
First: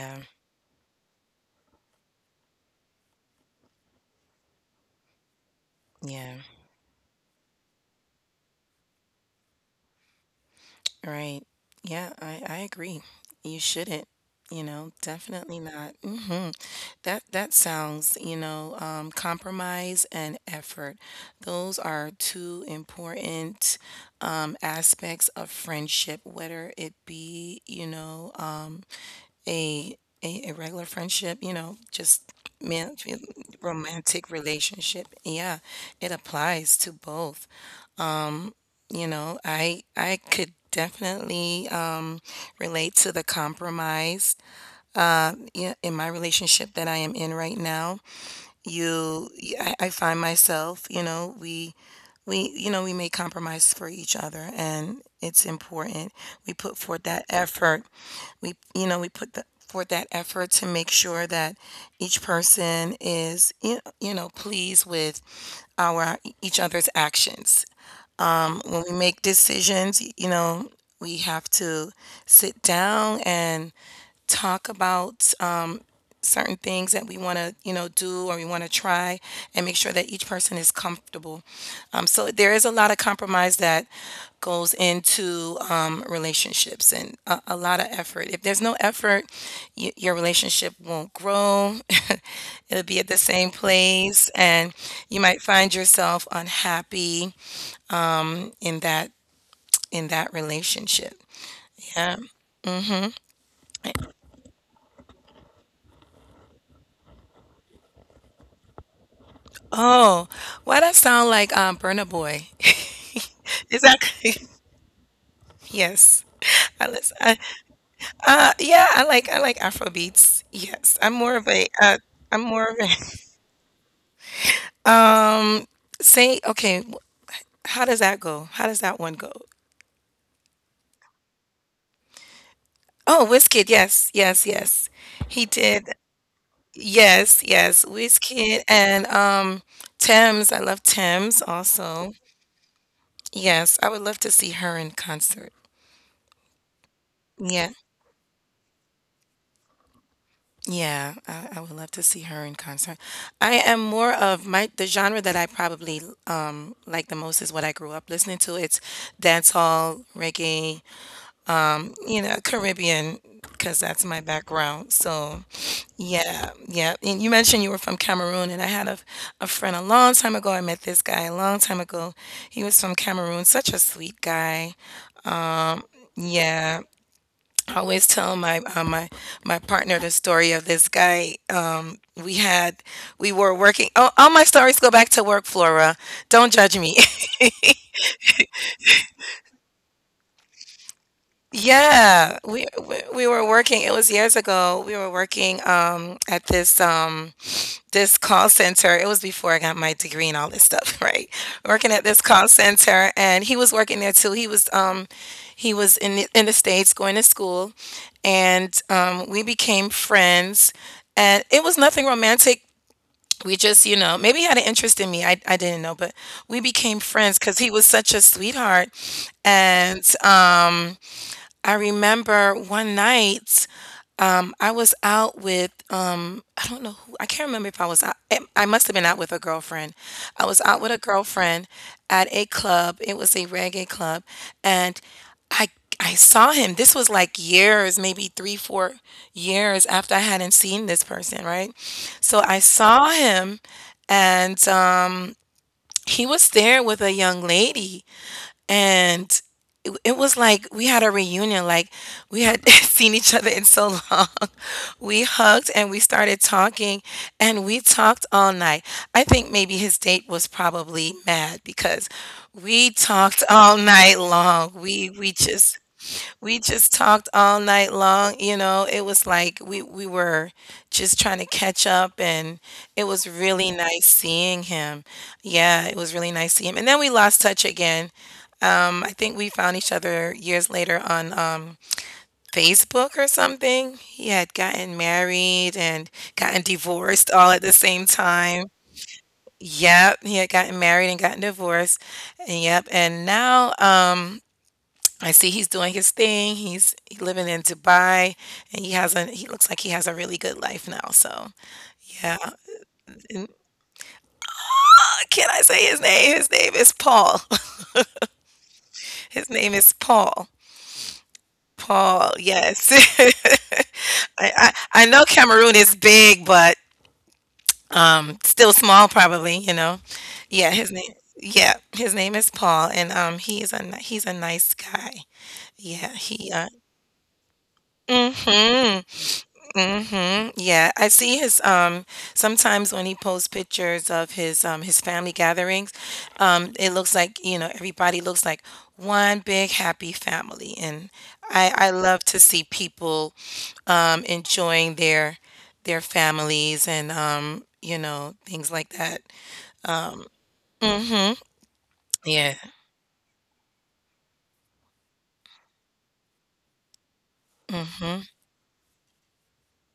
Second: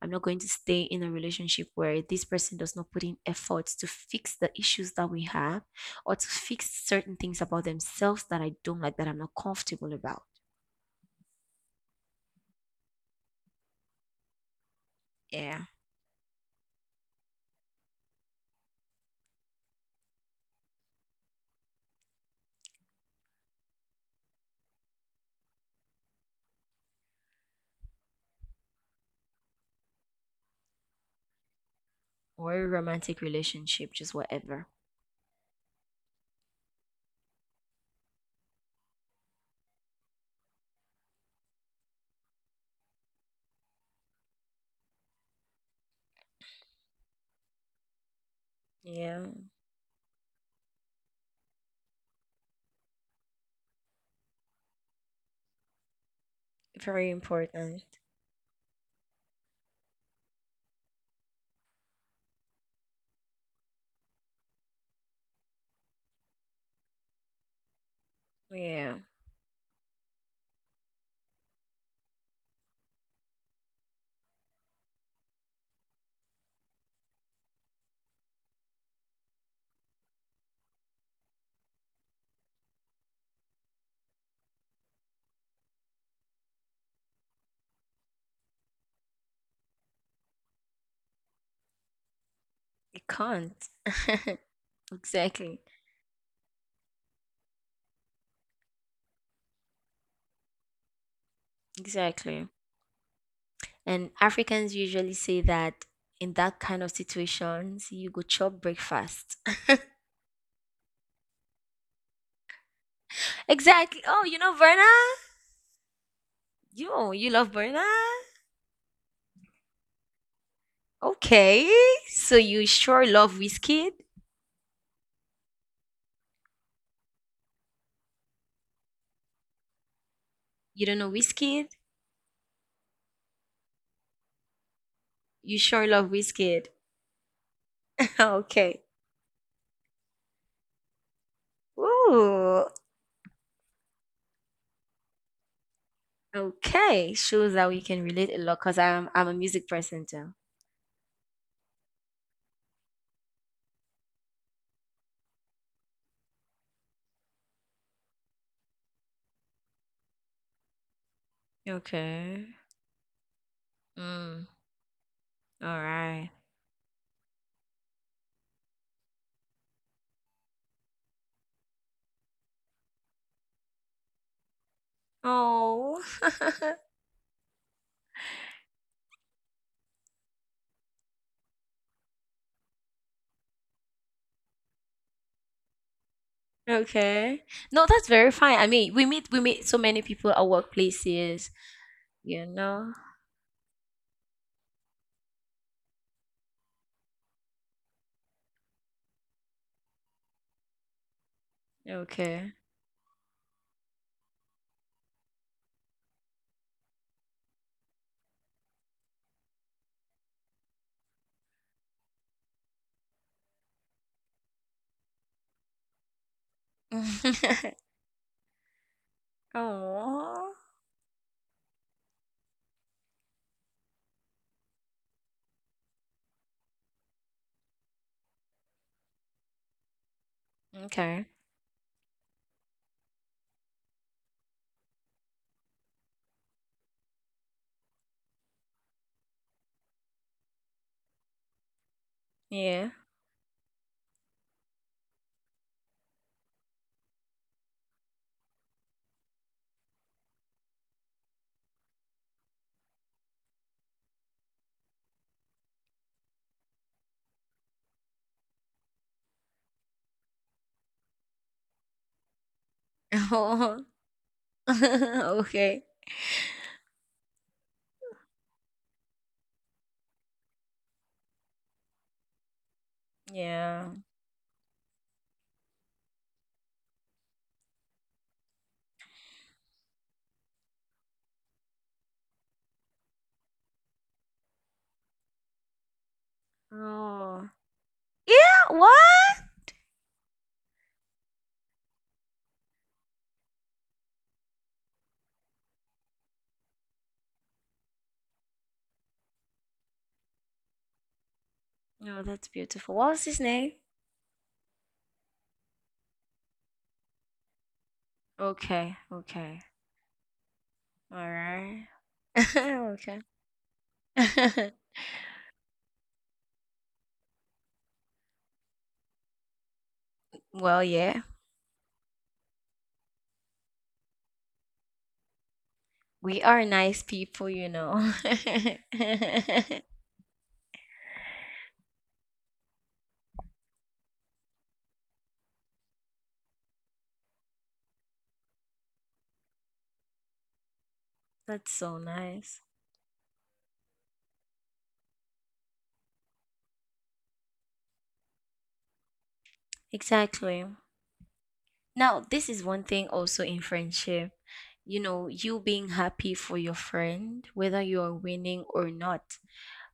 S2: I'm not going to stay in a relationship where this person does not put in efforts to fix the issues that we have or to
S1: Yeah.
S2: fix certain things about themselves that I don't like, that I'm not comfortable about.
S1: Right. Yeah, I agree. You shouldn't, definitely
S2: Yeah.
S1: not. Mhm. That sounds, compromise and effort. Those are two important aspects of friendship, whether it be, a, a regular friendship, just,
S2: Or a
S1: man,
S2: romantic relationship, just
S1: romantic
S2: whatever.
S1: relationship. Yeah, it applies to both. I could definitely relate to the compromise, yeah, in my relationship that I am in right now.
S2: Yeah.
S1: You, I find myself, we we make compromise for each other, and it's important. We put forth
S2: Very
S1: that
S2: important.
S1: effort. We you know we put the forth that effort to make sure that each person is pleased with our each other's actions when we
S2: Yeah.
S1: make decisions. We have to sit down and talk about certain things that we want to, do, or we want to try and make sure that each person is comfortable. So there is a lot of compromise that goes into relationships, and a lot of effort. If there's no effort, your relationship won't grow. It'll be
S2: It
S1: at the same
S2: can't.
S1: place, and you might
S2: Exactly.
S1: find yourself unhappy in that relationship. Yeah.
S2: Exactly. And Africans usually say that in that kind of situations, you go chop breakfast.
S1: Oh, why that sound like Burna Boy? Is
S2: Exactly.
S1: that
S2: Oh, you know Verna?
S1: yes. I
S2: You,
S1: listen.
S2: you love Verna?
S1: Yeah, I like Afro beats. Yes, I'm more of
S2: Okay,
S1: a
S2: so
S1: I'm
S2: you
S1: more of a
S2: sure love Wizkid?
S1: um. Say, okay, how does that go? How does that one go?
S2: You don't know Wizkid?
S1: Oh, Wizkid. Yes, yes, yes. He
S2: You
S1: did.
S2: sure love Wizkid?
S1: Yes, yes. Wizkid
S2: Okay.
S1: and Thames. I love Thames also.
S2: Ooh.
S1: Yes, I would love to see her in concert.
S2: Okay, shows that
S1: Yeah.
S2: we can relate a lot because I'm a music person too.
S1: Yeah, I would love to see her in concert. I am more of my the genre that I probably like the most is what I grew up listening to. It's dancehall, reggae,
S2: Okay.
S1: Caribbean, because that's my
S2: Mm.
S1: background. So,
S2: All right.
S1: yeah, yeah. And you mentioned you were from Cameroon, and I had a friend a long time ago. I met this guy a long time ago. He was from Cameroon, such a sweet guy.
S2: Oh.
S1: Yeah, I always tell my partner the story of this guy. We had we were working. Oh, all my stories go back to work, Flora. Don't judge me.
S2: Okay. No, that's very fine. I mean, we meet so many people at workplaces.
S1: Yeah,
S2: You
S1: we
S2: know.
S1: we we were working. It was years ago. We were working at this. This call center. It was before I got my degree and all this stuff, right? Working at this call
S2: Okay.
S1: center, and he was working there too. He was in in the States going to school, and we became friends. And it was nothing romantic. We just, maybe he had an interest in me. I didn't know, but we became friends because he was such a sweetheart, and
S2: Oh.
S1: I remember one night, I was out with, I don't know who. I can't remember if I was out. I must have been out with a girlfriend. I was out with a
S2: Okay.
S1: girlfriend at a club. It was a reggae club, and I I saw him. This was like years, maybe 3 or 4 years after I hadn't seen this person, right? So I
S2: Yeah.
S1: saw him, and he was there with a young lady, and it was like we had a reunion. Like we had seen each other in so long. We hugged and we started talking, and we talked all night. I think maybe his date was probably mad because we talked all night long. We we just
S2: Okay.
S1: we just talked all night long. It was like we were just trying to catch up, and it was really
S2: Yeah.
S1: nice seeing him. Yeah, it was really nice seeing him. And then we lost touch again. I think we found each other years later on, Facebook or something. He had gotten married and gotten divorced all
S2: Oh.
S1: at the same time.
S2: Yeah, what?
S1: Yep, he had gotten married and gotten divorced. And yep, and now I see he's doing his thing. He's living in Dubai, and he has a he looks like he has a really good life now. So
S2: Oh,
S1: yeah,
S2: that's beautiful. What's his
S1: and
S2: name?
S1: can I say his name? His name is Paul.
S2: Okay.
S1: His
S2: Okay.
S1: name is Paul.
S2: All right.
S1: Paul. Yes.
S2: Okay.
S1: I, I I know Cameroon is big, but, still small probably. You know. Yeah.
S2: Well,
S1: His name.
S2: yeah.
S1: Yeah. His name is Paul, and he's a nice guy. Yeah.
S2: We
S1: He.
S2: are nice people, you know.
S1: Mm-hmm. Mhm. Yeah, I see his sometimes when he posts pictures of his family gatherings, it looks like, everybody looks like one big happy family, and I
S2: That's
S1: I
S2: so
S1: love to
S2: nice.
S1: see people enjoying their families, and things like that. Um
S2: Exactly.
S1: mhm.
S2: Now, this
S1: Yeah.
S2: is one thing also in friendship. You know, you being happy for your friend, whether you are
S1: Mhm.
S2: winning or not.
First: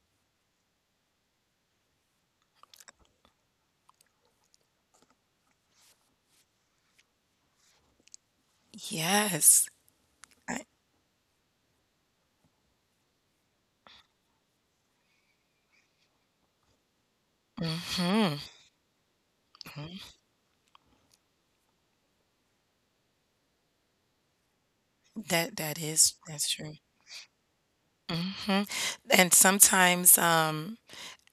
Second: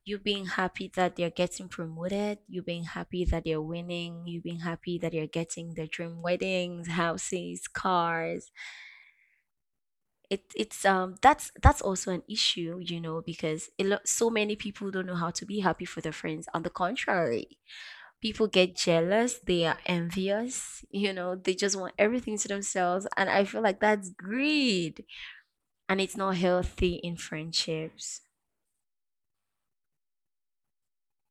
S2: You being happy that they're getting promoted, you being happy that they're winning, you being happy that you're getting their dream weddings, houses, cars.
S1: Yes.
S2: It
S1: I,
S2: it's um that's also an issue, you know, because a lot so many people don't know how to be happy for their friends. On the contrary,
S1: mhm.
S2: people get jealous, they are
S1: Mhm.
S2: envious, you know, they just want everything to themselves, and I feel like that's greed,
S1: That that
S2: and
S1: is
S2: it's not
S1: that's true.
S2: healthy in friendships.
S1: hmm And sometimes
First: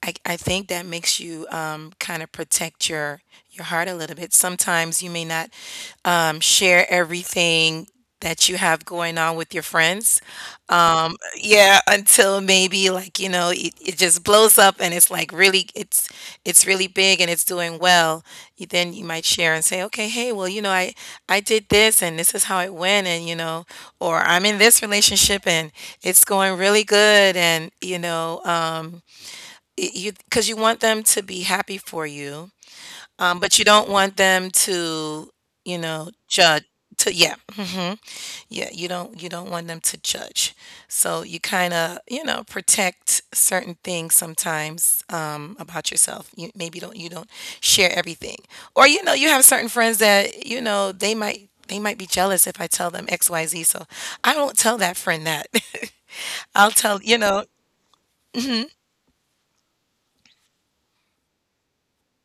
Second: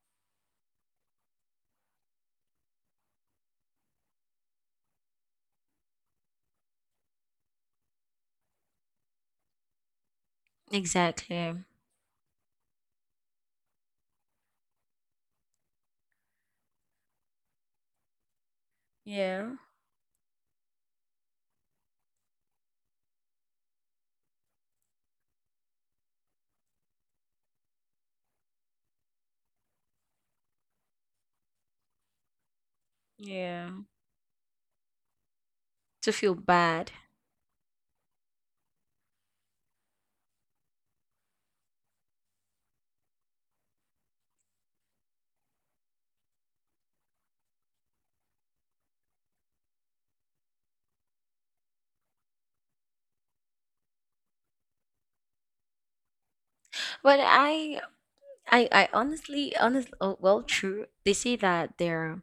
S1: I think that makes you kind of protect your heart a little bit. Sometimes you may not share everything that you have going on with your friends.
S2: Exactly.
S1: Yeah, until maybe like, it just blows up and it's like really it's really big and it's doing well. Then you might
S2: Yeah.
S1: share and say, okay, hey, well, you know, I did this and this is how it went, and you know, or I'm in this relationship and it's going really good, and you know, you, because you want them to be happy for you, but you
S2: Yeah.
S1: don't want them to, you know,
S2: To feel
S1: judge
S2: bad.
S1: to yeah. Mhm. Yeah, you don't want them to judge. So you kind of, you know, protect certain things sometimes about yourself. You maybe don't share everything. Or you know, you have certain friends that, you know, they might be jealous if I tell them XYZ. So I don't tell that friend that. I'll tell,
S2: But I, I, I honestly, honest, oh, well, true. They say that there,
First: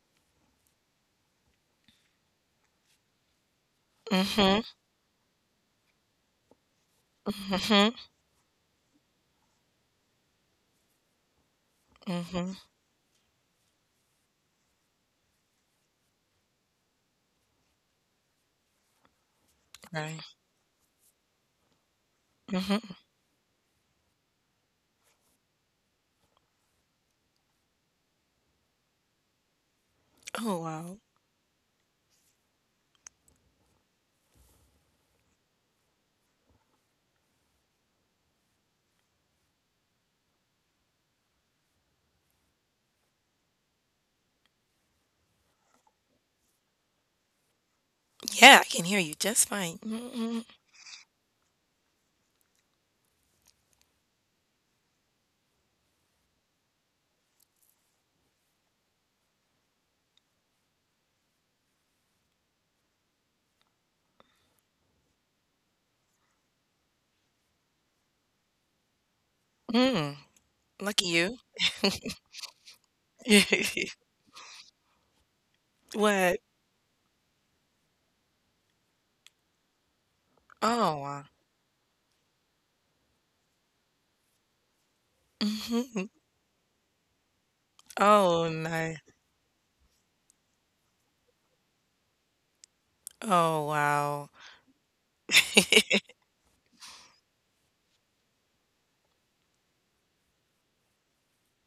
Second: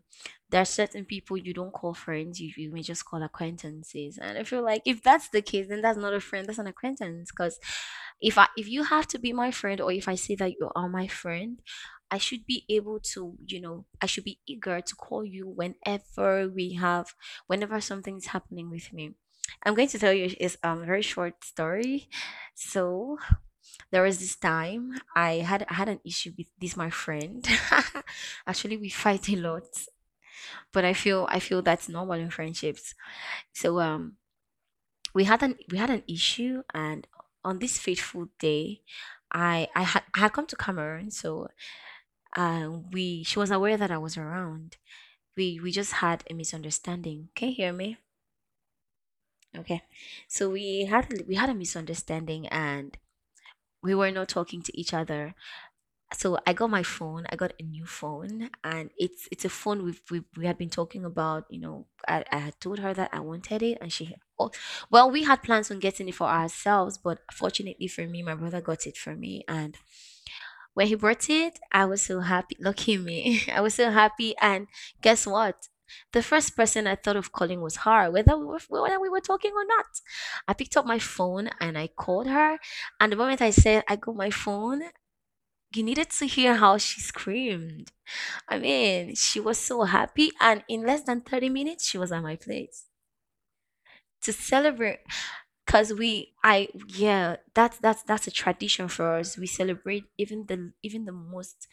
S2: there are certain people you don't call friends. You may just call acquaintances. And I
S1: mhm.
S2: feel like if that's the case, then that's not a friend. That's an acquaintance. Because
S1: Mhm.
S2: if I, if you have to be my friend, or if I say that you are my friend, I should
S1: Mhm.
S2: be able to, you know, I should be eager to call you whenever we have, whenever something's happening with me. I'm going to tell
S1: Right.
S2: you is a very short story.
S1: Mhm.
S2: So there was this time I had an issue with this my friend. Actually, we fight a lot,
S1: Oh,
S2: but I
S1: wow.
S2: feel I feel that's normal in friendships. So we had an issue, and on this fateful day, I had come to Cameroon, so we she was aware that I was around. We just had a misunderstanding. Can you hear me?
S1: Yeah, I can hear you just fine.
S2: Okay,
S1: Mm, mm,
S2: so we had a misunderstanding, and we were not talking to each other, so I got my phone. I got a new phone, and it's a phone we had been talking about. You know, I had told her that I wanted it, and she, oh, well, we had plans on getting it for ourselves, but fortunately for me, my brother got it for me, and
S1: mm.
S2: when he
S1: Lucky
S2: brought
S1: you.
S2: it, I was so happy. Lucky me, I was so happy. And guess what? The
S1: What?
S2: first person I thought of calling was her, whether we were talking or not. I picked up
S1: Oh,
S2: my
S1: wow.
S2: phone and I called her, and the moment I said I got my phone, you
S1: Mhm.
S2: needed to hear how she screamed.
S1: Oh,
S2: I
S1: nice.
S2: mean, she was so happy, and in less than 30 minutes, she was at my place
S1: Oh,
S2: to
S1: wow.
S2: celebrate. Cause we, I, yeah, that's that's a tradition for us. We celebrate even the most,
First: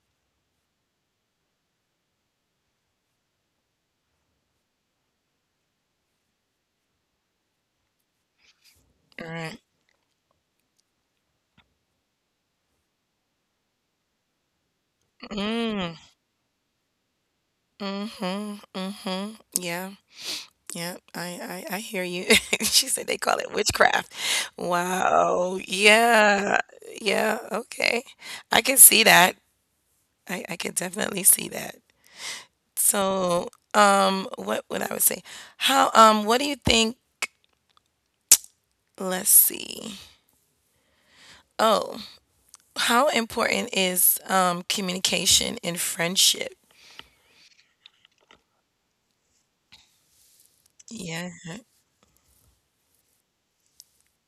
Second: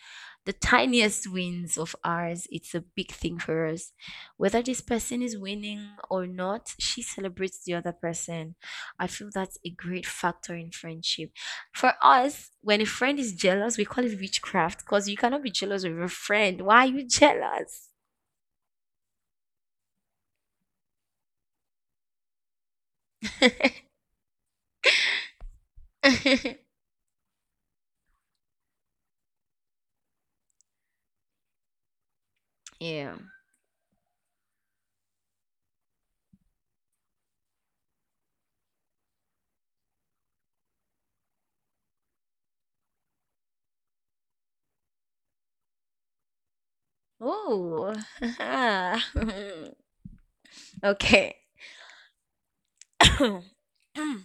S2: the tiniest wins of ours. It's a big thing for us, whether this person is winning or not. She celebrates the other person. I feel that's
S1: Right.
S2: a great factor in friendship. For us, when a friend is jealous, we call it witchcraft. Cause you cannot be jealous of
S1: Mm.
S2: your friend. Why are you jealous?
S1: Mm-hmm. Mm-hmm. Yeah. Yeah. I hear you. She said they call it witchcraft. Wow. Yeah. Yeah. Okay. I can see that. I can definitely see that.
S2: Yeah.
S1: So, what would I would say? How, what do you think? Let's see. Oh, how important is communication in friendship?
S2: Oh.
S1: Yeah.
S2: Okay.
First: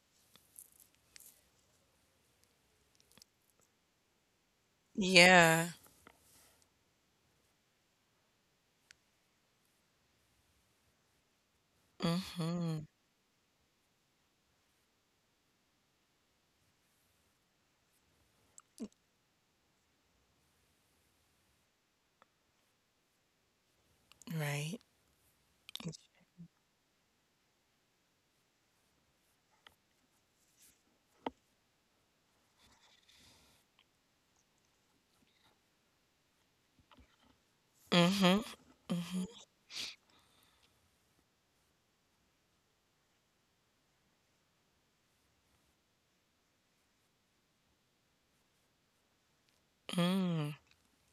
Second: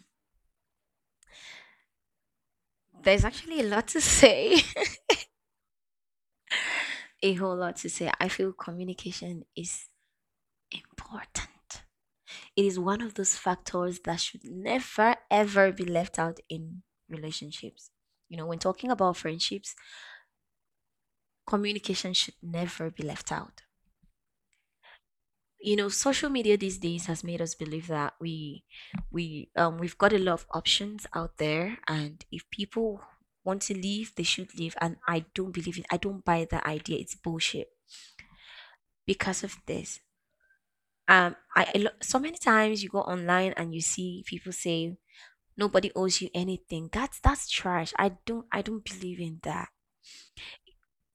S2: There's actually a lot to say,
S1: Yeah.
S2: a whole lot to say. I feel communication is important. It
S1: Mm-hmm.
S2: is one of those factors that should never, ever be left out in relationships. You know, when talking about friendships, communication should never be left out.
S1: Right.
S2: You know, social media these days has made us believe that we we've got a lot of options out there, and if people want to leave, they should leave. And I don't believe it. I don't buy that idea. It's bullshit
S1: Mm-hmm. Mm-hmm.
S2: because of this. So many times you go online and you see people say nobody owes you anything. That's trash. I don't believe in that.
S1: Mm.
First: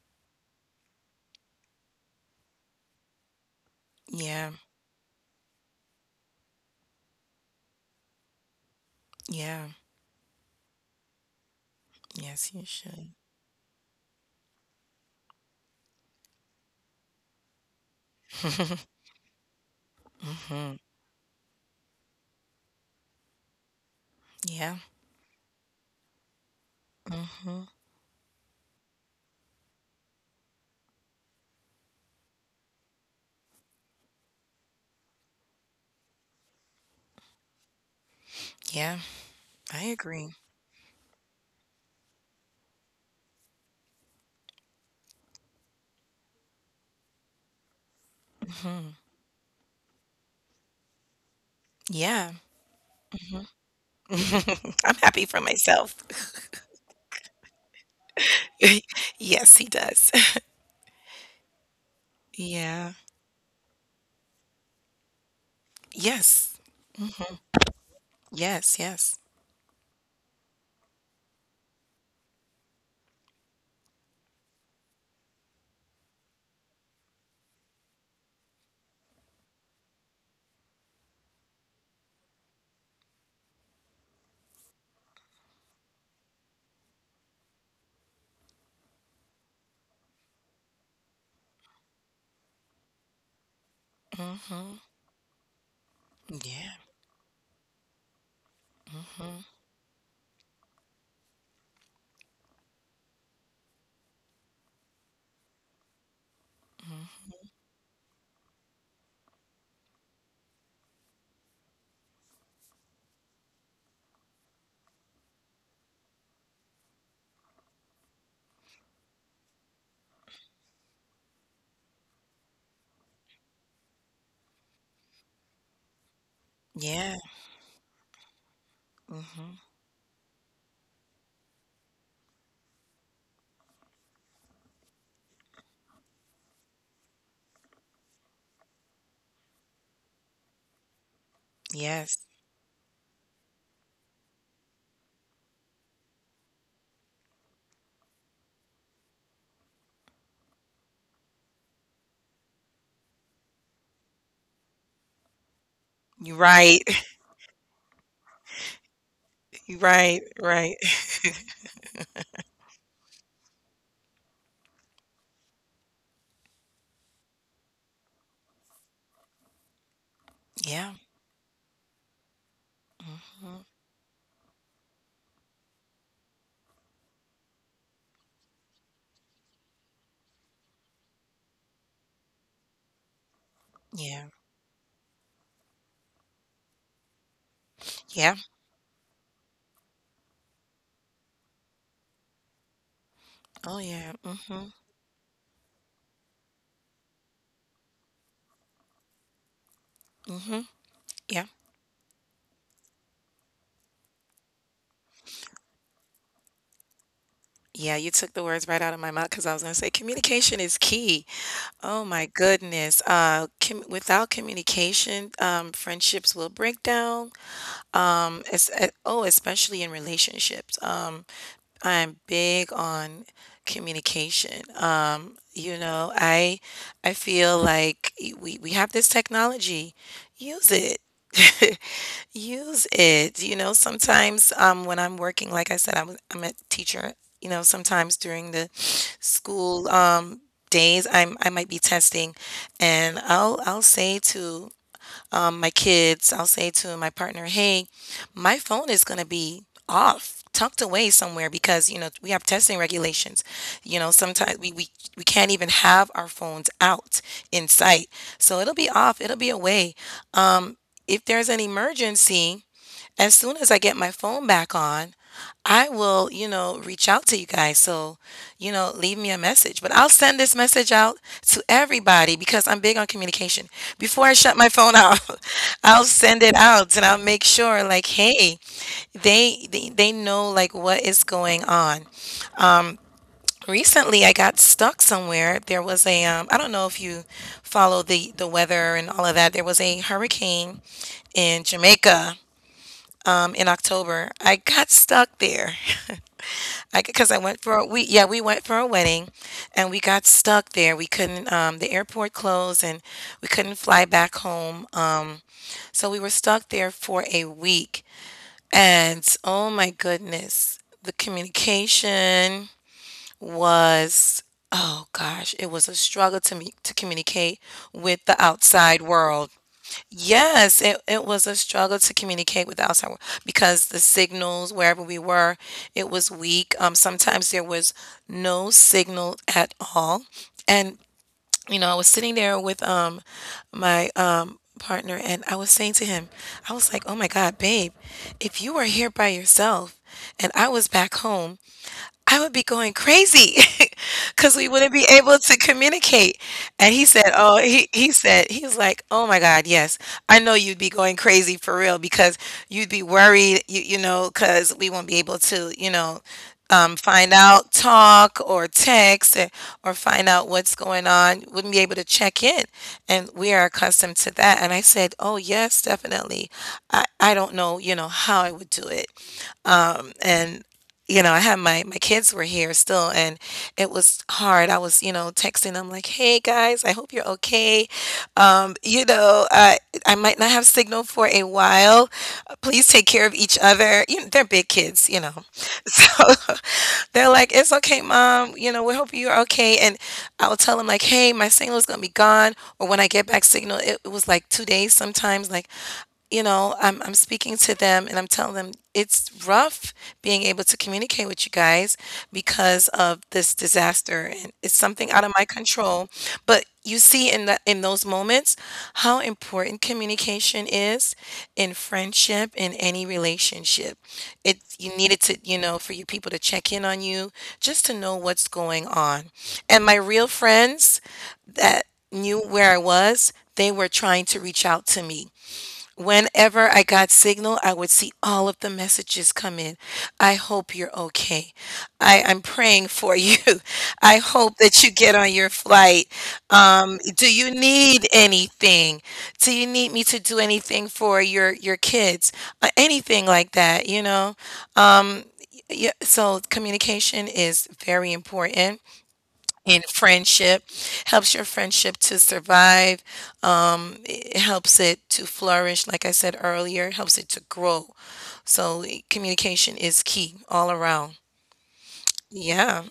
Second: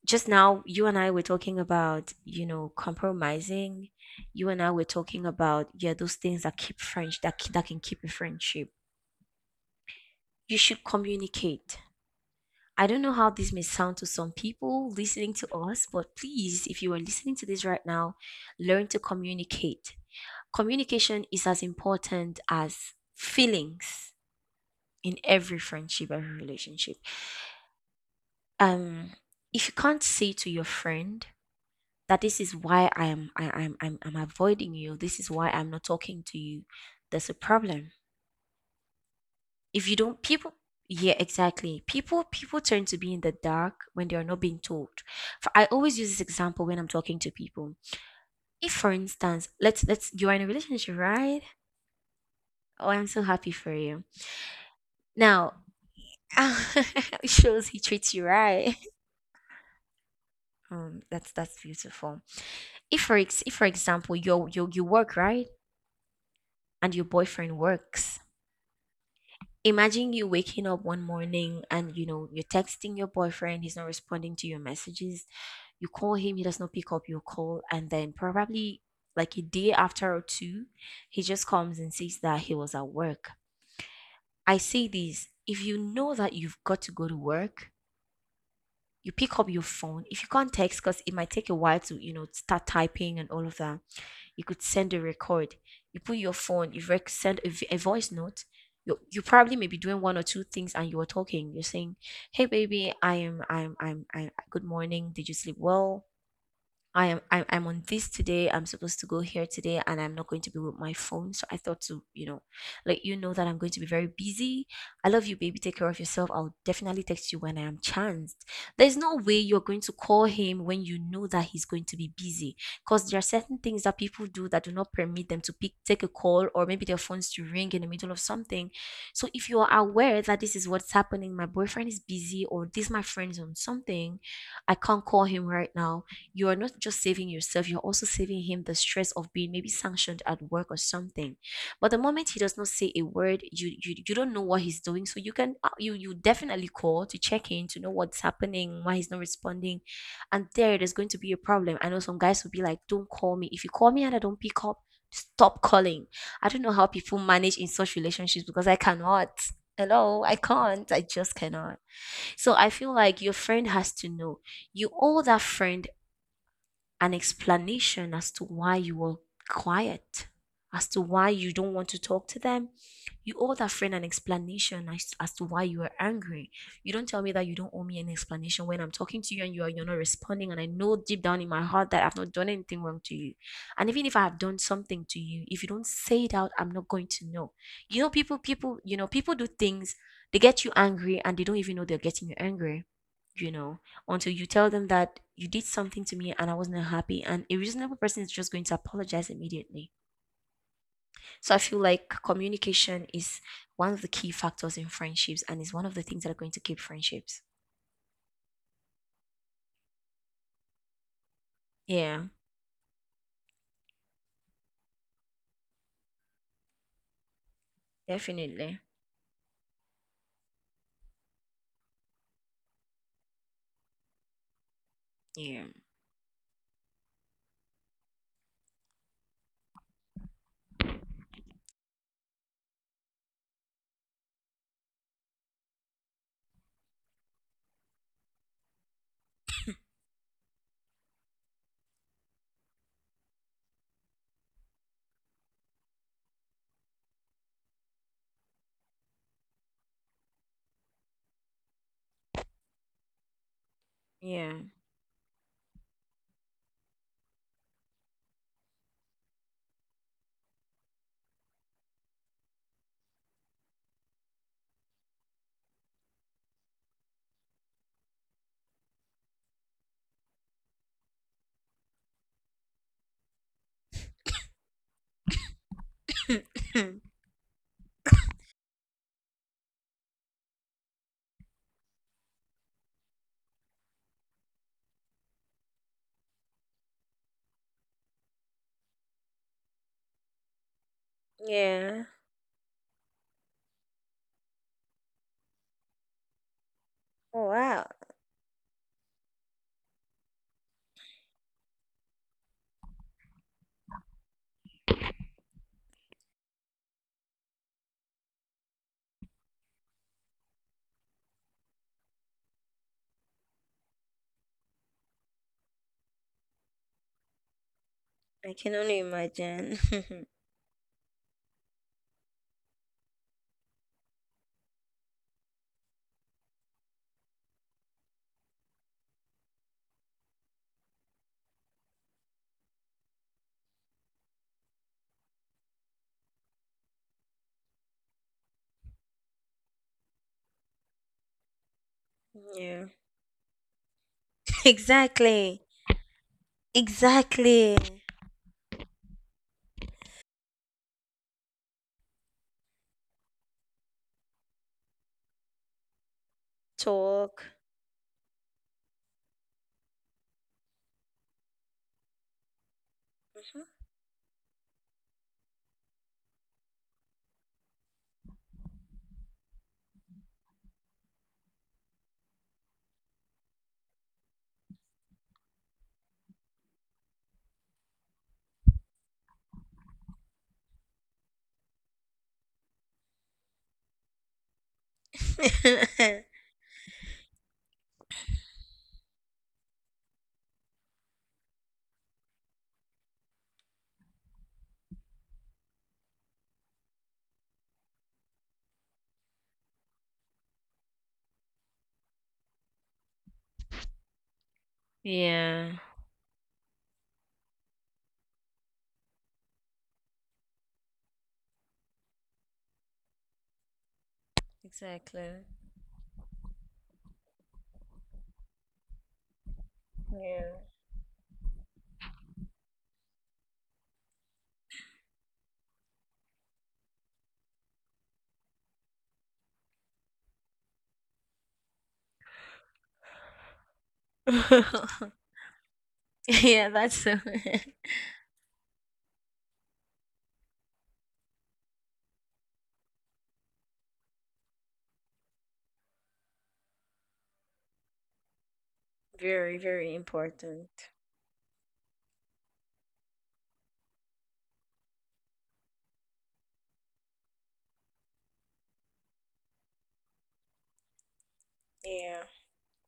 S2: Just now, you and I were talking about you know compromising. You
S1: Yeah.
S2: and I were talking about yeah those things that keep French that can keep a friendship.
S1: Yeah.
S2: You should communicate.
S1: Yes, you
S2: I don't know
S1: should.
S2: how this may sound to some people listening to us, but please, if you are listening to this right now, learn to communicate.
S1: Mm-hmm.
S2: Communication is as important as feelings
S1: Yeah.
S2: in every friendship, every relationship.
S1: Mm-hmm.
S2: Um, if you can't say to your friend that this is why I am I, I'm avoiding you, this is why I'm not talking to you, there's a problem.
S1: Yeah. I
S2: If you don't
S1: agree.
S2: people yeah, exactly. People tend to be in the dark when they are not being told. For, I always use this example when I'm talking to people. If for instance, let's you are in a relationship, right?
S1: Yeah.
S2: Oh, I'm so happy for you.
S1: I'm happy for
S2: Now,
S1: myself.
S2: it shows he treats you right.
S1: Yes, he does.
S2: That's beautiful.
S1: Yeah.
S2: If for example you work right
S1: Yes.
S2: and your
S1: Mm-hmm.
S2: boyfriend works,
S1: Yes. Yes.
S2: imagine you waking up one morning and you know you're texting your boyfriend, he's not responding to your messages. You call him, he does not pick up your call, and then probably like a day after or two, he just comes and says that he was at work. I say this: if you know that you've got to go to work, you pick up your phone. If you can't text because it might take a while to start typing and all of that, you could
S1: Mm-hmm.
S2: send a record. You put your
S1: Yeah.
S2: phone, you send a, a voice note. You
S1: Mm-hmm.
S2: probably may be doing one or two things and you are talking, you're saying, hey baby, I am I'm I good morning, did you sleep well? I
S1: Mhm.
S2: I'm on this today. I'm supposed to go here today, and I'm not going to be with my phone. So I thought to let you know that I'm going to be very busy. I love you, baby. Take care of yourself. I'll definitely text you when I am chanced. There's no way you're going to call him when you know that he's going to be busy, because there are certain things that people do that do not permit them to pick take a call or maybe their
S1: Yeah,
S2: phones to ring in the middle of something. So if
S1: mhm.
S2: you are aware that this is what's happening, my boyfriend is busy, or this my friend is on something, I can't call him right now. You are not just saving yourself, you're also saving him the stress of being maybe sanctioned at work or something. But the
S1: Yes.
S2: moment he does not say a word, you don't know what he's doing. So you can you definitely call to check in to know what's happening, why he's not responding. And there's going to be a problem. I know some guys will be like, don't call me. If you call me and I don't pick up, stop calling.
S1: You're
S2: I don't know
S1: right.
S2: how people manage in such relationships because I cannot.
S1: You're right,
S2: Hello, I
S1: right.
S2: can't. I just cannot. So I feel like your friend has to know, you owe that friend an explanation as to why you were quiet, as
S1: Yeah,
S2: to why you don't want to talk to them. You owe
S1: mhm.
S2: that friend an explanation as to why you are angry. You don't tell me that you don't owe me an explanation when I'm talking to you and you're not responding, and I know deep down in my heart that I've not done anything wrong to you. And even if
S1: Yeah,
S2: I have done something to you, if you don't say it out, I'm not going to know. You know,
S1: yeah.
S2: people do things, they get you angry and they don't even know they're getting you angry, you
S1: Oh,
S2: know,
S1: yeah,
S2: until you
S1: mhm,
S2: tell them that you did something to me and I wasn't happy. And a reasonable person is just going to apologize immediately.
S1: mhm, yeah.
S2: So I feel like communication is one of the key factors in friendships, and is one of the things that are going to keep friendships.
S1: Yeah, you took the words right out of my mouth because I was gonna say communication is key. Oh my
S2: Yeah,
S1: goodness, com without communication, friendships will break down, es
S2: definitely.
S1: eh oh, especially in relationships, I'm big on communication.
S2: Yeah.
S1: You know, I feel like we have this technology. Use it. Use it. You know, sometimes when I'm working, like I said, I'm a teacher. You know, sometimes during the school days, I'm I might be testing, and I'll say to my kids, I'll say to my partner, hey, my phone is going to be off, tucked away somewhere because, you know, we have testing regulations. You know,
S2: Yeah.
S1: sometimes we can't even have our phones out in sight. So it'll be off, it'll be away. If there's an emergency, as soon as I get my phone back on, I will, you know, reach out to you guys. So, you know, leave me a message. But I'll send this message out to everybody because I'm big on communication. Before I shut my phone off, I'll send it out and I'll make sure like, hey, they know like what is going on. Recently, I got stuck somewhere. There was a I don't know if you follow the weather and all of that. There was a hurricane in
S2: Yeah.
S1: Jamaica in October. I got stuck there. I because I
S2: Oh,
S1: went for a,
S2: wow.
S1: we yeah we went for a wedding, and we got stuck there. We couldn't the airport closed and we couldn't fly back home. So we were stuck there for a week, and oh my goodness, the communication was oh gosh, it was a struggle to me to communicate with the
S2: I can
S1: outside
S2: only
S1: world.
S2: imagine.
S1: Yes, it was a struggle to communicate with the outside world because the signals wherever we were, it was weak. Sometimes there was no signal at all. And, you know, I was sitting there with my partner and I was saying to him, I was like, oh my God, babe, if you were here by yourself and I was back home, I would be
S2: Yeah.
S1: going crazy because we wouldn't be able to
S2: Exactly.
S1: communicate. And he said, oh,
S2: Exactly.
S1: he said, he was like, oh my God, yes. I know you'd be going crazy for real because you'd be worried, you know, because we won't be able to, you know, find
S2: Talk.
S1: out, talk or text eh, or find out what's going on. Wouldn't be able to check in. And we are
S2: Mhm.
S1: accustomed to that. And I said, oh, yes, definitely. I don't know, you know, how I would do it and you know, I had my kids were here still, and it was hard. I was, you know, texting them like, "Hey guys, I hope you're okay. You know, I might not have signal for a while. Please take care of each other." You know, they're big kids, you know, so they're like, "It's okay, mom. You know, we hope you're okay." And I would tell them like, "Hey, my signal is gonna be gone, or when I get back signal, it was like 2 days sometimes. Like, you know, I'm speaking to them and I'm telling them it's rough being able to communicate with you guys because of this disaster and it's something out of my
S2: Yeah.
S1: control. But you see in that in those moments how important communication is in friendship in any relationship. It you needed
S2: Exactly.
S1: to, you know, for your people to check in on you just to know what's going on. And my real
S2: Yeah.
S1: friends that knew where I was, they were trying to reach out to me. Whenever I got signal, I would see all of the messages come in. I hope you're okay. I'm praying for you. I hope that you get on your flight.
S2: Yeah, that's
S1: Do you need anything? Do you need me to do anything for your kids? Anything like that, you know? Yeah, so communication is very important
S2: very,
S1: in
S2: very
S1: friendship,
S2: important.
S1: helps your friendship to survive it helps it to flourish, like I said earlier, helps it to grow, so eh, communication is key all around,
S2: Yeah.
S1: yeah.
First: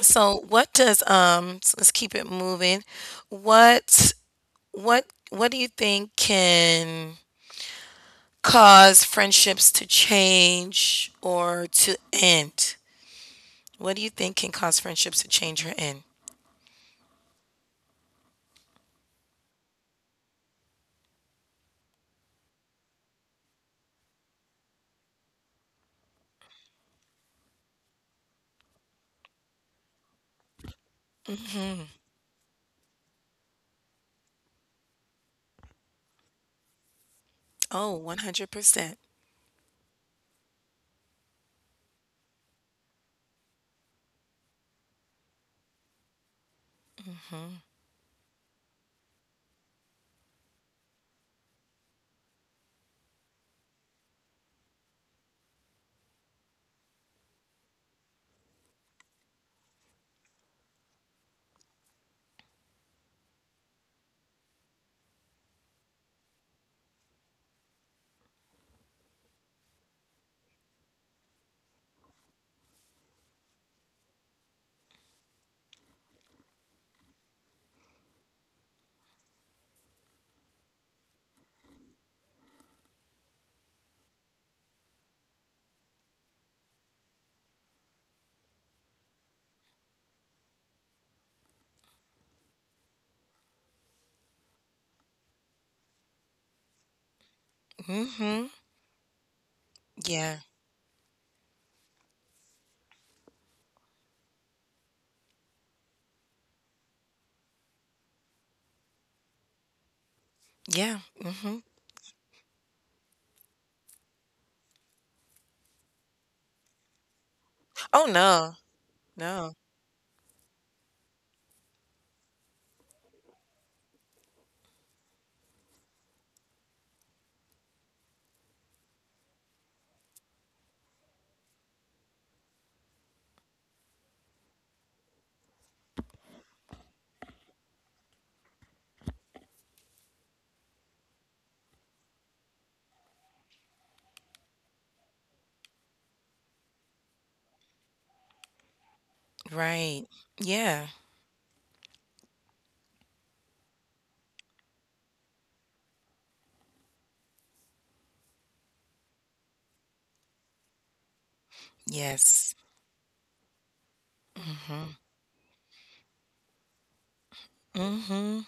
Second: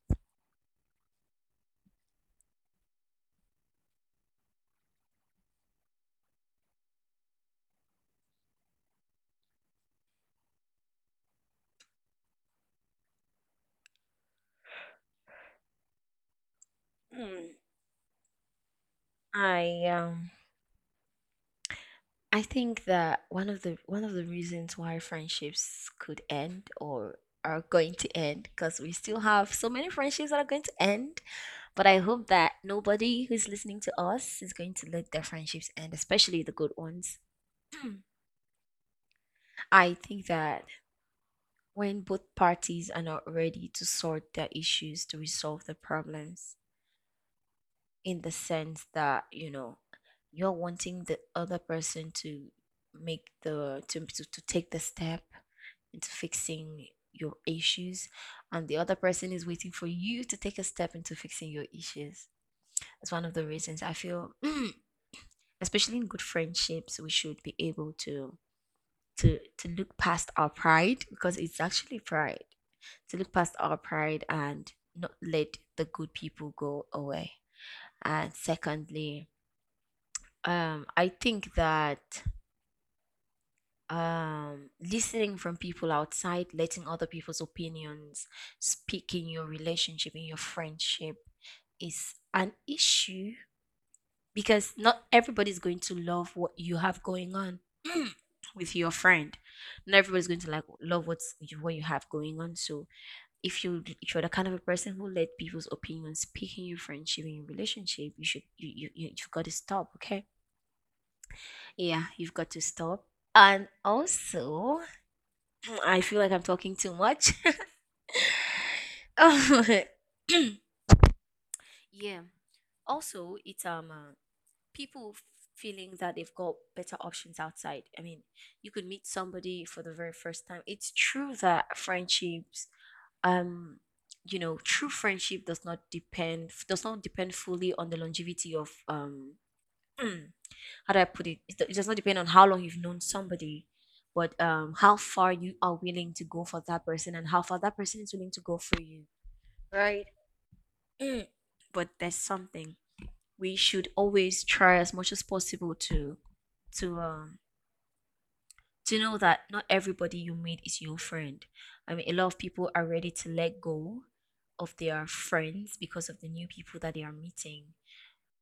S1: So what does so let's keep it moving, what what do you think can cause friendships to change or to end? What do you think can cause friendships to change or end?
S2: Mm. I um I think that one of the reasons why friendships could end or are going to end, because we still have so many friendships that are going to end. But I hope that nobody who's listening to us is going to let their friendships end, especially the good ones.
S1: Oh, 100%.
S2: I think that when both parties are not ready to sort their issues, to resolve the problems, in the sense that, you know, you're wanting the other person to to take the step into fixing your issues, and the other person is waiting for you to take a step into fixing your issues. That's one of the reasons I feel. Especially in good friendships, we should be able to to look past our pride, because it's actually pride, to look past our pride and not let the good people go away. And secondly, I think that, listening from people outside, letting other people's opinions speak in your relationship, in your friendship, is an issue, because not everybody's going to love what you have going on
S1: Mm-hmm.
S2: with your friend. Not everybody's
S1: Yeah.
S2: going to like love what you have going on. So if you if you're the kind of a person who let people's opinions speak in your friendship, in your relationship, you should you, you you- you've got to stop, okay?
S1: Yeah, mhm.
S2: Yeah, you've got to stop. And also, I feel like I'm talking too much.
S1: Oh, no. No.
S2: Oh, yeah. Also, it's people feeling that they've got better options outside. I mean, you could meet somebody for the very first time. It's true that friendships, um, you know, true friendship does not depend fully on the longevity of how do I put it? It does not depend on how long you've known somebody, but how far you are willing to go for that person, and how far that person is willing to go for you.
S1: Right.
S2: Right.
S1: Yeah.
S2: Mm. But there's something we should always try as much as possible to um to know that not everybody you meet is your friend. I mean, a lot of
S1: Yes.
S2: people are ready to let go of
S1: Mhm.
S2: their friends because of the new people that they are meeting.
S1: Mhm.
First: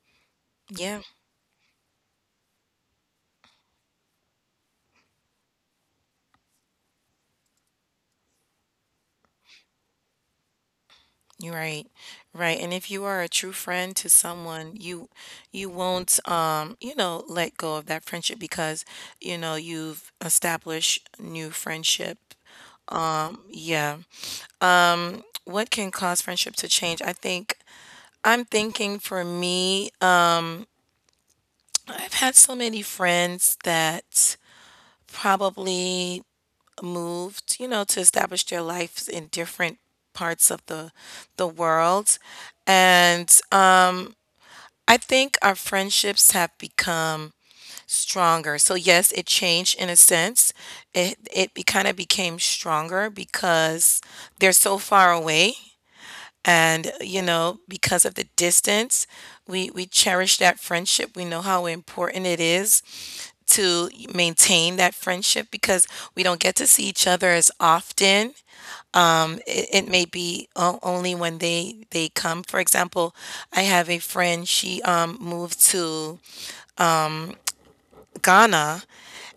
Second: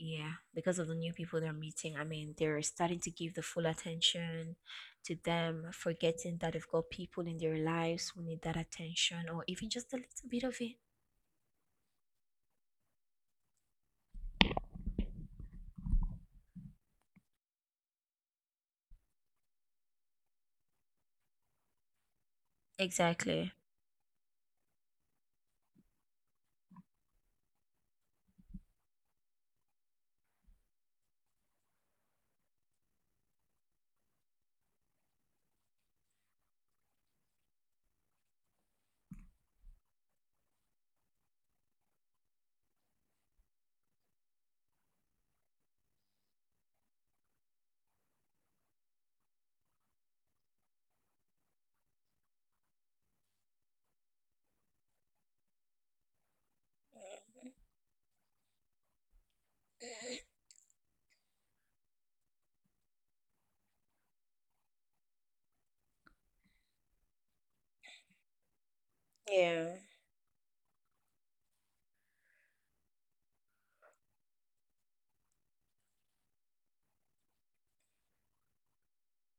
S2: Yeah, because of the
S1: Yeah,
S2: new people they're meeting. I mean, they're starting to give the full attention to them, forgetting that they've got people in their lives who need that attention, or even just a little bit of it.
S1: you're right. Right, and if you are a true friend to someone, you won't, you know, let go of that friendship because, you know, you've established new friendship.
S2: Exactly.
S1: Yeah. What can cause friendship to change? I think I'm thinking for me, I've had so many friends that probably moved, you know, to establish their lives in different parts of the world. And I think our friendships have become stronger. So yes, it changed in a sense. It kind of became stronger because they're so far away and, you know, because of the distance, we cherish that friendship. We know how important it is to maintain that friendship because we don't get to see each other as often
S2: Mhm. Yeah.
S1: it may be only when they come. For example, I have a friend, she moved to Ghana,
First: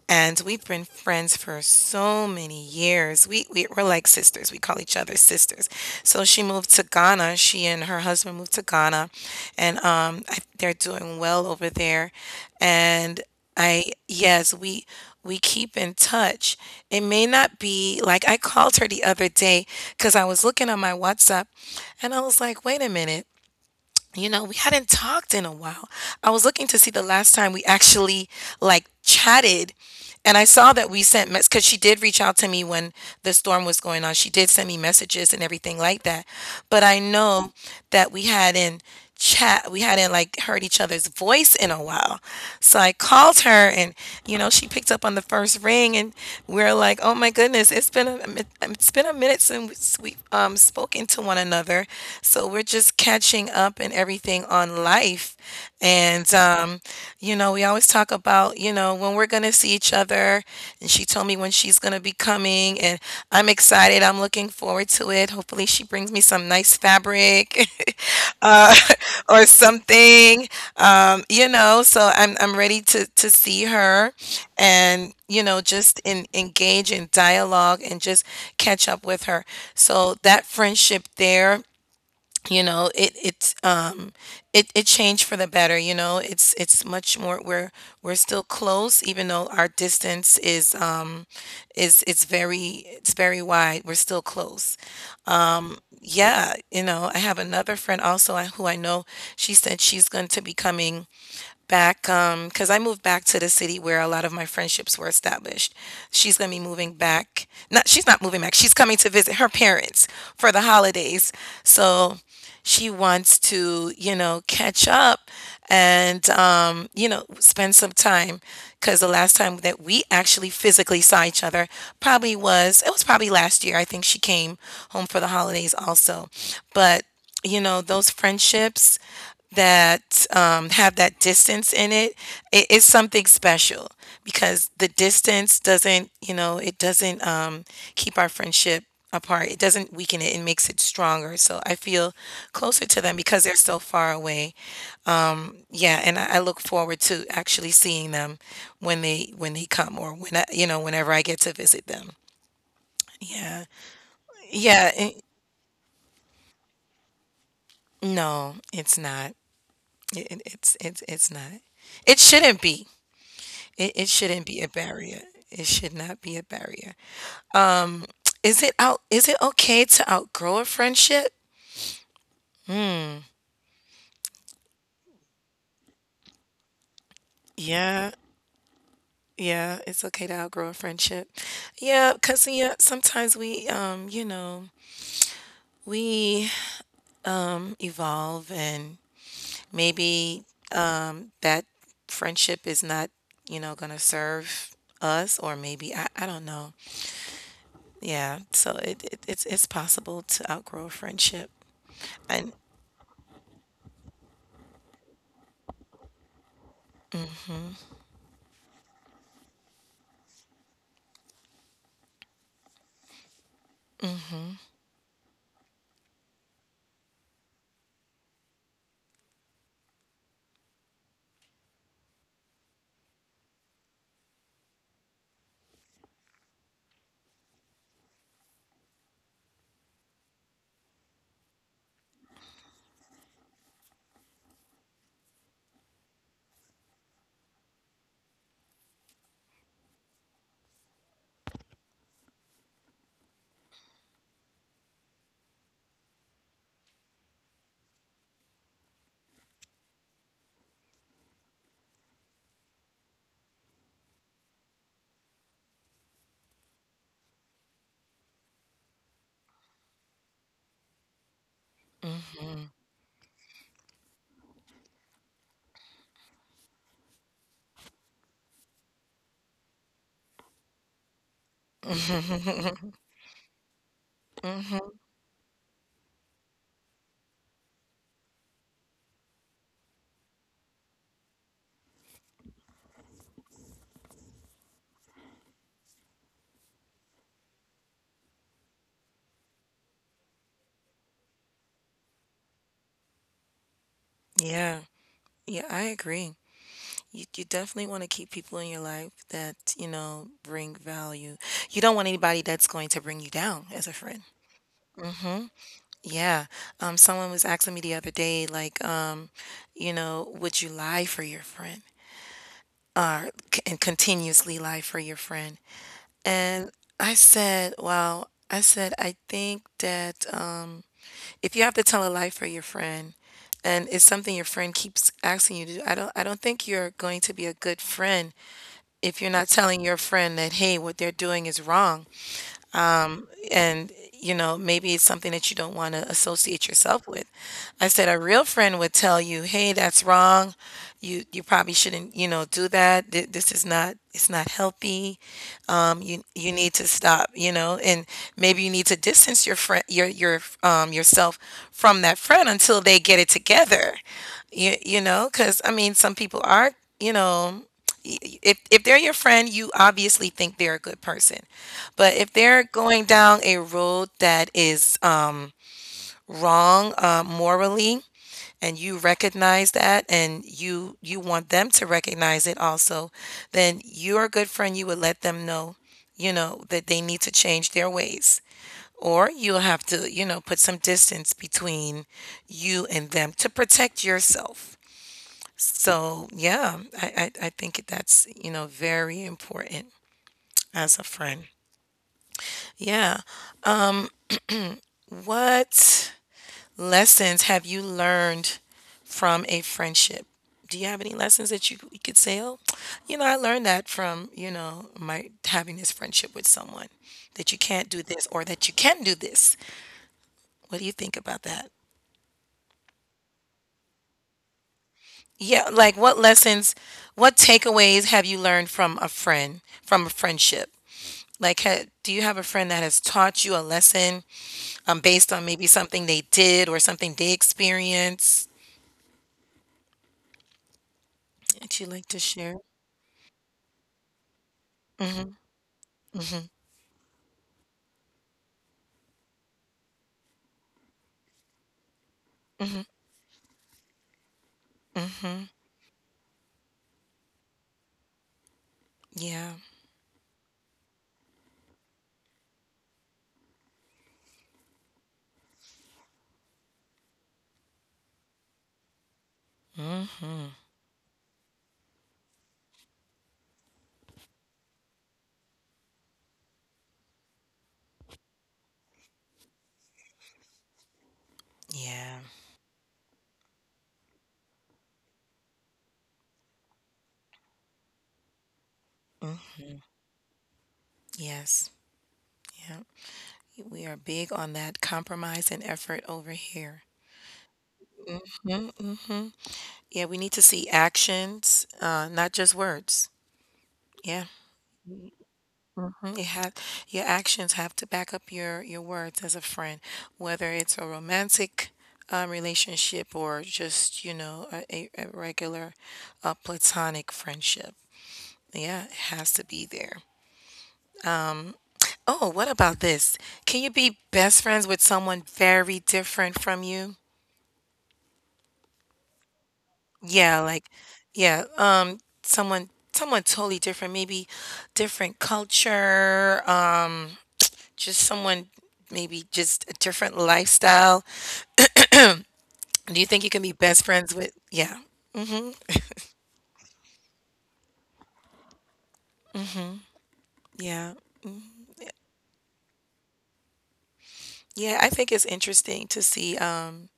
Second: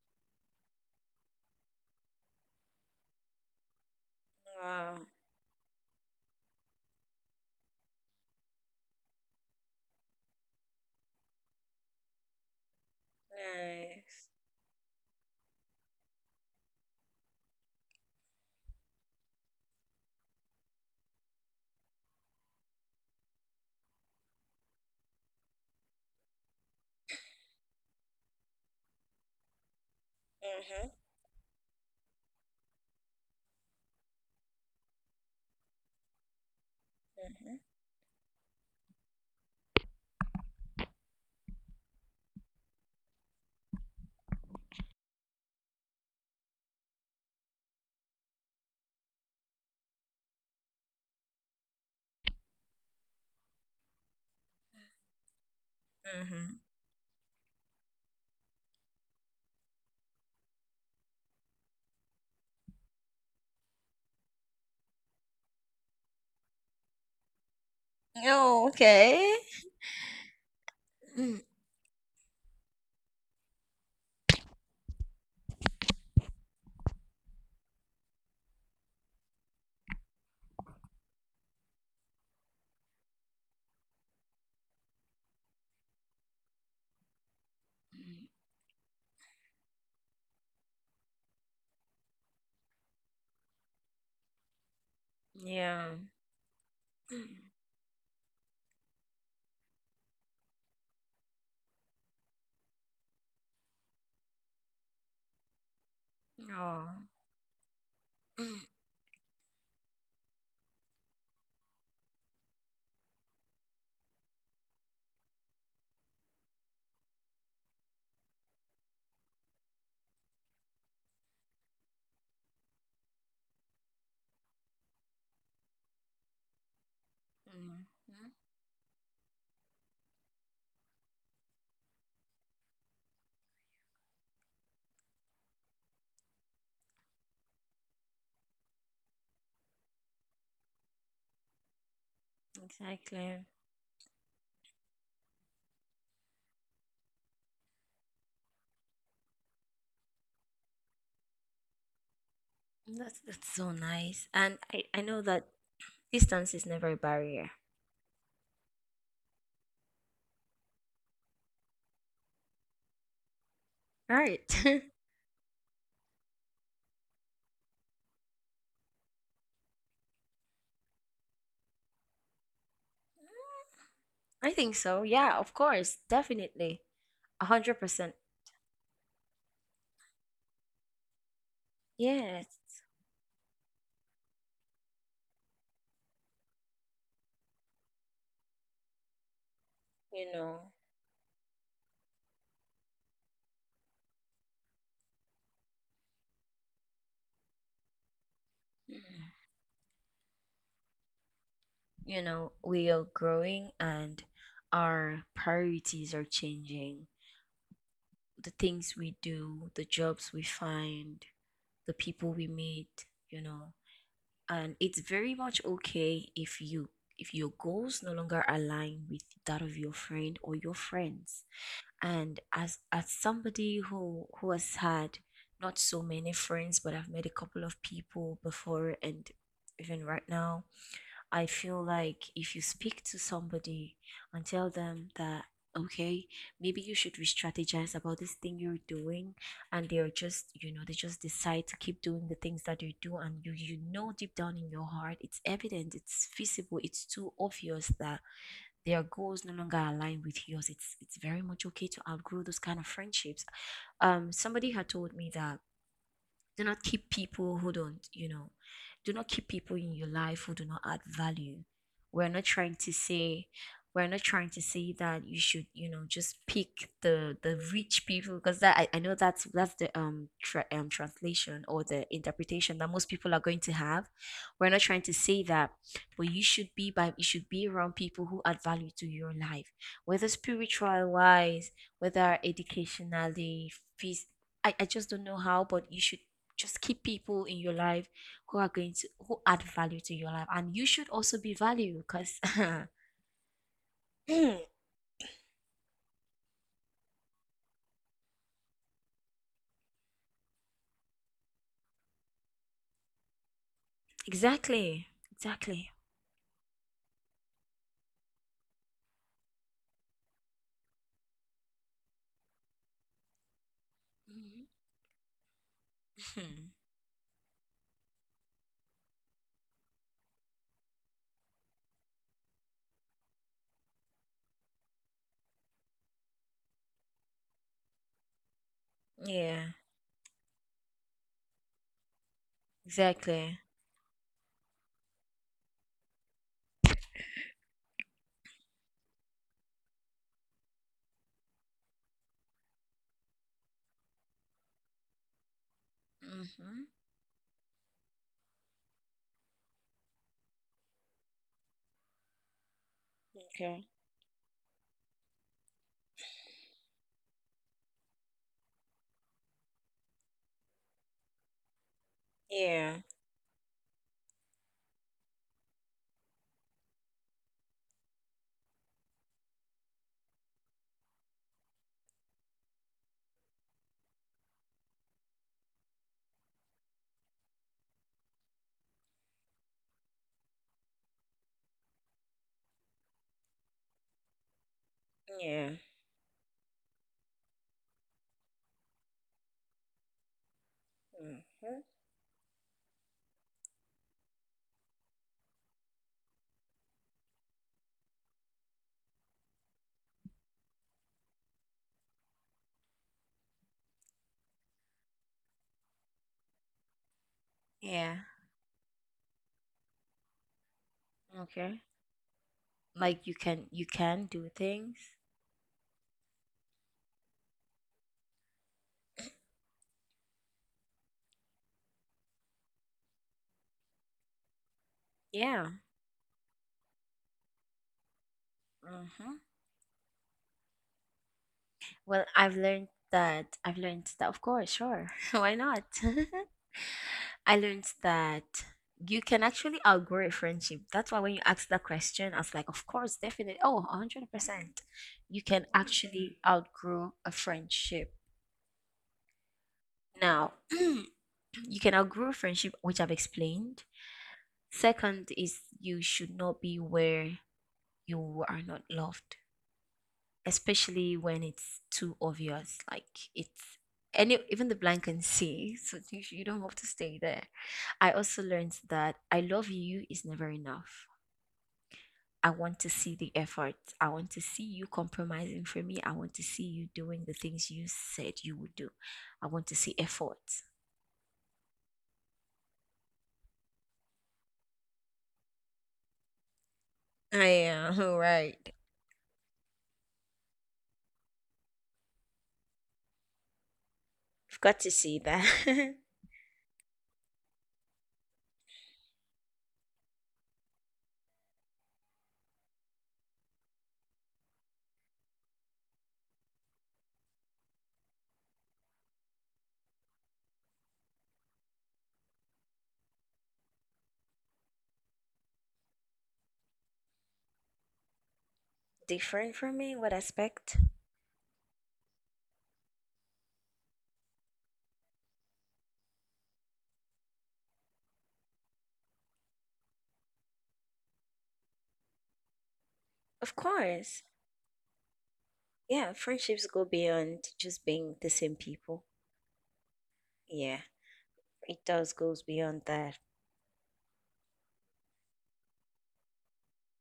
S1: and we've been friends for so many years. We we're like sisters. We call each
S2: Wow.
S1: other sisters. So she moved to Ghana. She and her husband moved to Ghana, and I, they're doing well over there. And I
S2: Nice.
S1: yes, we keep in touch. It may not be like I called her the other day because I was looking on my WhatsApp, and I was like, wait a minute, you know, we hadn't talked in a while. I was looking to see the last time we actually like chatted. And I saw
S2: Mm-hmm.
S1: that we sent mess because she did reach out to me when the storm was going on. She did send me messages and everything like that. But I know that we hadn't chat. We hadn't like heard each other's voice in a while. So I called her, and you know, she picked up on the first ring, and we are like, "Oh my goodness, it's been a it's been a minute since we spoken to one another." So we're just catching up and everything on life.
S2: Mm-hmm.
S1: And
S2: Mm-hmm.
S1: you know, we always talk about, you know, when we're going to see each other, and she told me when she's going to be coming, and I'm excited. I'm looking forward to it. Hopefully she brings me some nice fabric.
S2: Oh,
S1: uh,
S2: okay.
S1: or something.
S2: Mm,
S1: You know, so I'm ready to see her, and you know, just engage in dialogue and just catch up with her. So that friendship there, you know, it's it changed for the better. You know, it's much more. We're
S2: mm.
S1: still close, even though our distance is it's very it's very wide. We're still close,
S2: Yeah.
S1: yeah, you know, I have
S2: Mm.
S1: another friend also I who I know, she said she's going to be coming back because I moved back to the city where a lot of my friendships were established. She's gonna be moving
S2: Oh.
S1: back. Not she's not moving
S2: Mm,
S1: back.
S2: mm,
S1: She's coming to visit her parents for the holidays. So she wants to, you know, catch up and you know, spend some time because the last time that we actually physically saw each other probably was it was probably last year. I think she came home for the holidays also, but you know
S2: mm.
S1: those friendships that have that distance in it, it is something special because the distance doesn't you know it doesn't keep our friendship apart. It doesn't weaken it. It makes it stronger. So I feel closer to them because
S2: Exactly.
S1: they're so far away, yeah. And I look forward to actually seeing them when they come or when you know, whenever I get to visit them.
S2: That's
S1: Yeah,
S2: so nice. And
S1: yeah
S2: I know
S1: it-
S2: that distance is never a barrier.
S1: No, it's not. It's not. It shouldn't be. It shouldn't
S2: Right.
S1: be a barrier. It should not be a barrier. Is it okay to outgrow a friendship?
S2: I think so. Yeah, of course. Definitely. A
S1: Yeah,
S2: 100%.
S1: yeah, it's okay to outgrow a friendship. Yeah, because
S2: Yes.
S1: yeah, sometimes we, you know, we evolve and
S2: You
S1: maybe
S2: know,
S1: that friendship is not, you know, gonna serve us, or maybe I don't know. Yeah, so
S2: mm,
S1: it's it's possible to outgrow a friendship.
S2: you know,
S1: And
S2: we are growing and our priorities are changing. The things we do, the jobs we find, the people we meet, you know. And it's very much okay if you if your goals no longer align with that of your friend or your friends. And as somebody who has had not so many friends, but I've met a couple of people before, and even right now, I feel like if you speak to somebody and tell them that, okay, maybe you should re-strategize about this thing you're doing, and they're just, you know, they just decide to keep doing the things that they do, and you know, deep down in your heart, it's evident, it's feasible, it's too obvious that their goals no longer align with yours, it's very much okay to outgrow those kind of friendships. Somebody had told me that, do not keep people who don't, you know, do not keep people in your life who do not add value. We're not
S1: mhm.
S2: trying to say we're not trying to say that you should, you know, just pick the rich people, because that, I know that's the translation, or the interpretation that most people are going to have. We're not
S1: Mhm.
S2: trying to say that, but you should be around people who add value to your life, whether spiritual wise, whether educationally, phys-, I just don't know how, but you should just keep people in your life who are going to who add value to your life, and you should also be value, because
S1: Yeah. Yeah, I agree. You definitely want to keep people in your life that, you know, bring value. You don't want anybody that's going to bring you down as a friend.
S2: exactly,
S1: Mm-hmm.
S2: exactly,
S1: Yeah. Someone was asking me the other day, like, you know, would you lie for your friend? Or c- and continuously lie for your friend? And
S2: hmm,
S1: I said, well, I said, I think that if you have to tell a lie for your friend and it's something your friend keeps asking you to do, I don't think you're going to be a good friend if you're not
S2: yeah,
S1: telling your friend that, hey, what they're doing is wrong,
S2: exactly,
S1: and you know, maybe it's something that you don't want to associate yourself with. I said a real friend would tell you, "Hey, that's wrong. You probably shouldn't, you know, do that. This is not, it's not healthy. You need
S2: mm-hmm.
S1: to stop, you know, and maybe you need to distance your friend, yourself from that friend until they get it
S2: Okay.
S1: together, you know, because I mean, some people are, you know, if they're your friend, you obviously think they're a good person, but if they're
S2: Yeah,
S1: going down a road that is wrong morally, and you recognize that and you want them to recognize it also, then you're a good friend. You would let them know, you know, that they need to change their ways. Or you'll have to, you know, put some distance between you and them to protect yourself.
S2: yeah,
S1: So, yeah, I think that's, you know, very important as a friend.
S2: mm-hmm,
S1: Yeah. What lessons have you learned from a friendship? Do you have any lessons that you could say, oh, you know, I learned that from, you know, my having this friendship with someone, that you can't do
S2: yeah,
S1: this or that you can do this? What do you think about that?
S2: okay, like you can do things,
S1: Yeah, like what lessons, what takeaways have you learned from a friend, from a friendship? Like, do you have a friend that has taught you a lesson based on
S2: yeah,
S1: maybe something they did or something they experienced
S2: mm-hmm.
S1: that you like to share?
S2: I've learned that, of course, sure. Why not? I learned that you can actually outgrow a friendship. That's why when you asked that question, I was like, of course, definitely. Oh, 100%. You
S1: Mm-hmm.
S2: can actually outgrow a friendship.
S1: Yeah.
S2: Now, you can outgrow a friendship, which I've explained. Second is, you should not be where you are not loved,
S1: Mm, mhm.
S2: especially when it's too obvious. Like it's any even the blind can see. So you don't have to stay there. I also learned that I love you is never enough.
S1: Yeah.
S2: I want to see the effort. I want to see you compromising for me. I want to see you doing the things you said you would do. I want to see effort.
S1: Yes. Yeah. We are big on that compromise and effort over here.
S2: I am, right.
S1: Mm, mhm. Yeah, we need to see actions, not just words. Yeah.
S2: I've got to see that.
S1: Mhm. It have Your actions have to back up your words as a friend, whether it's a romantic relationship or just, you know, a regular platonic friendship. Yeah, it has to be there. Oh, what about this? Can you be best friends with someone very different from you?
S2: Different from me? What
S1: Yeah, like
S2: aspect?
S1: yeah, someone totally different, maybe different culture, just someone, maybe just a different lifestyle. Do you think you can be
S2: Of
S1: best friends
S2: course.
S1: with, yeah.
S2: Yeah, friendships go beyond just being the same people. Yeah,
S1: Yeah.
S2: it does goes beyond that.
S1: Yeah, I think it's interesting to see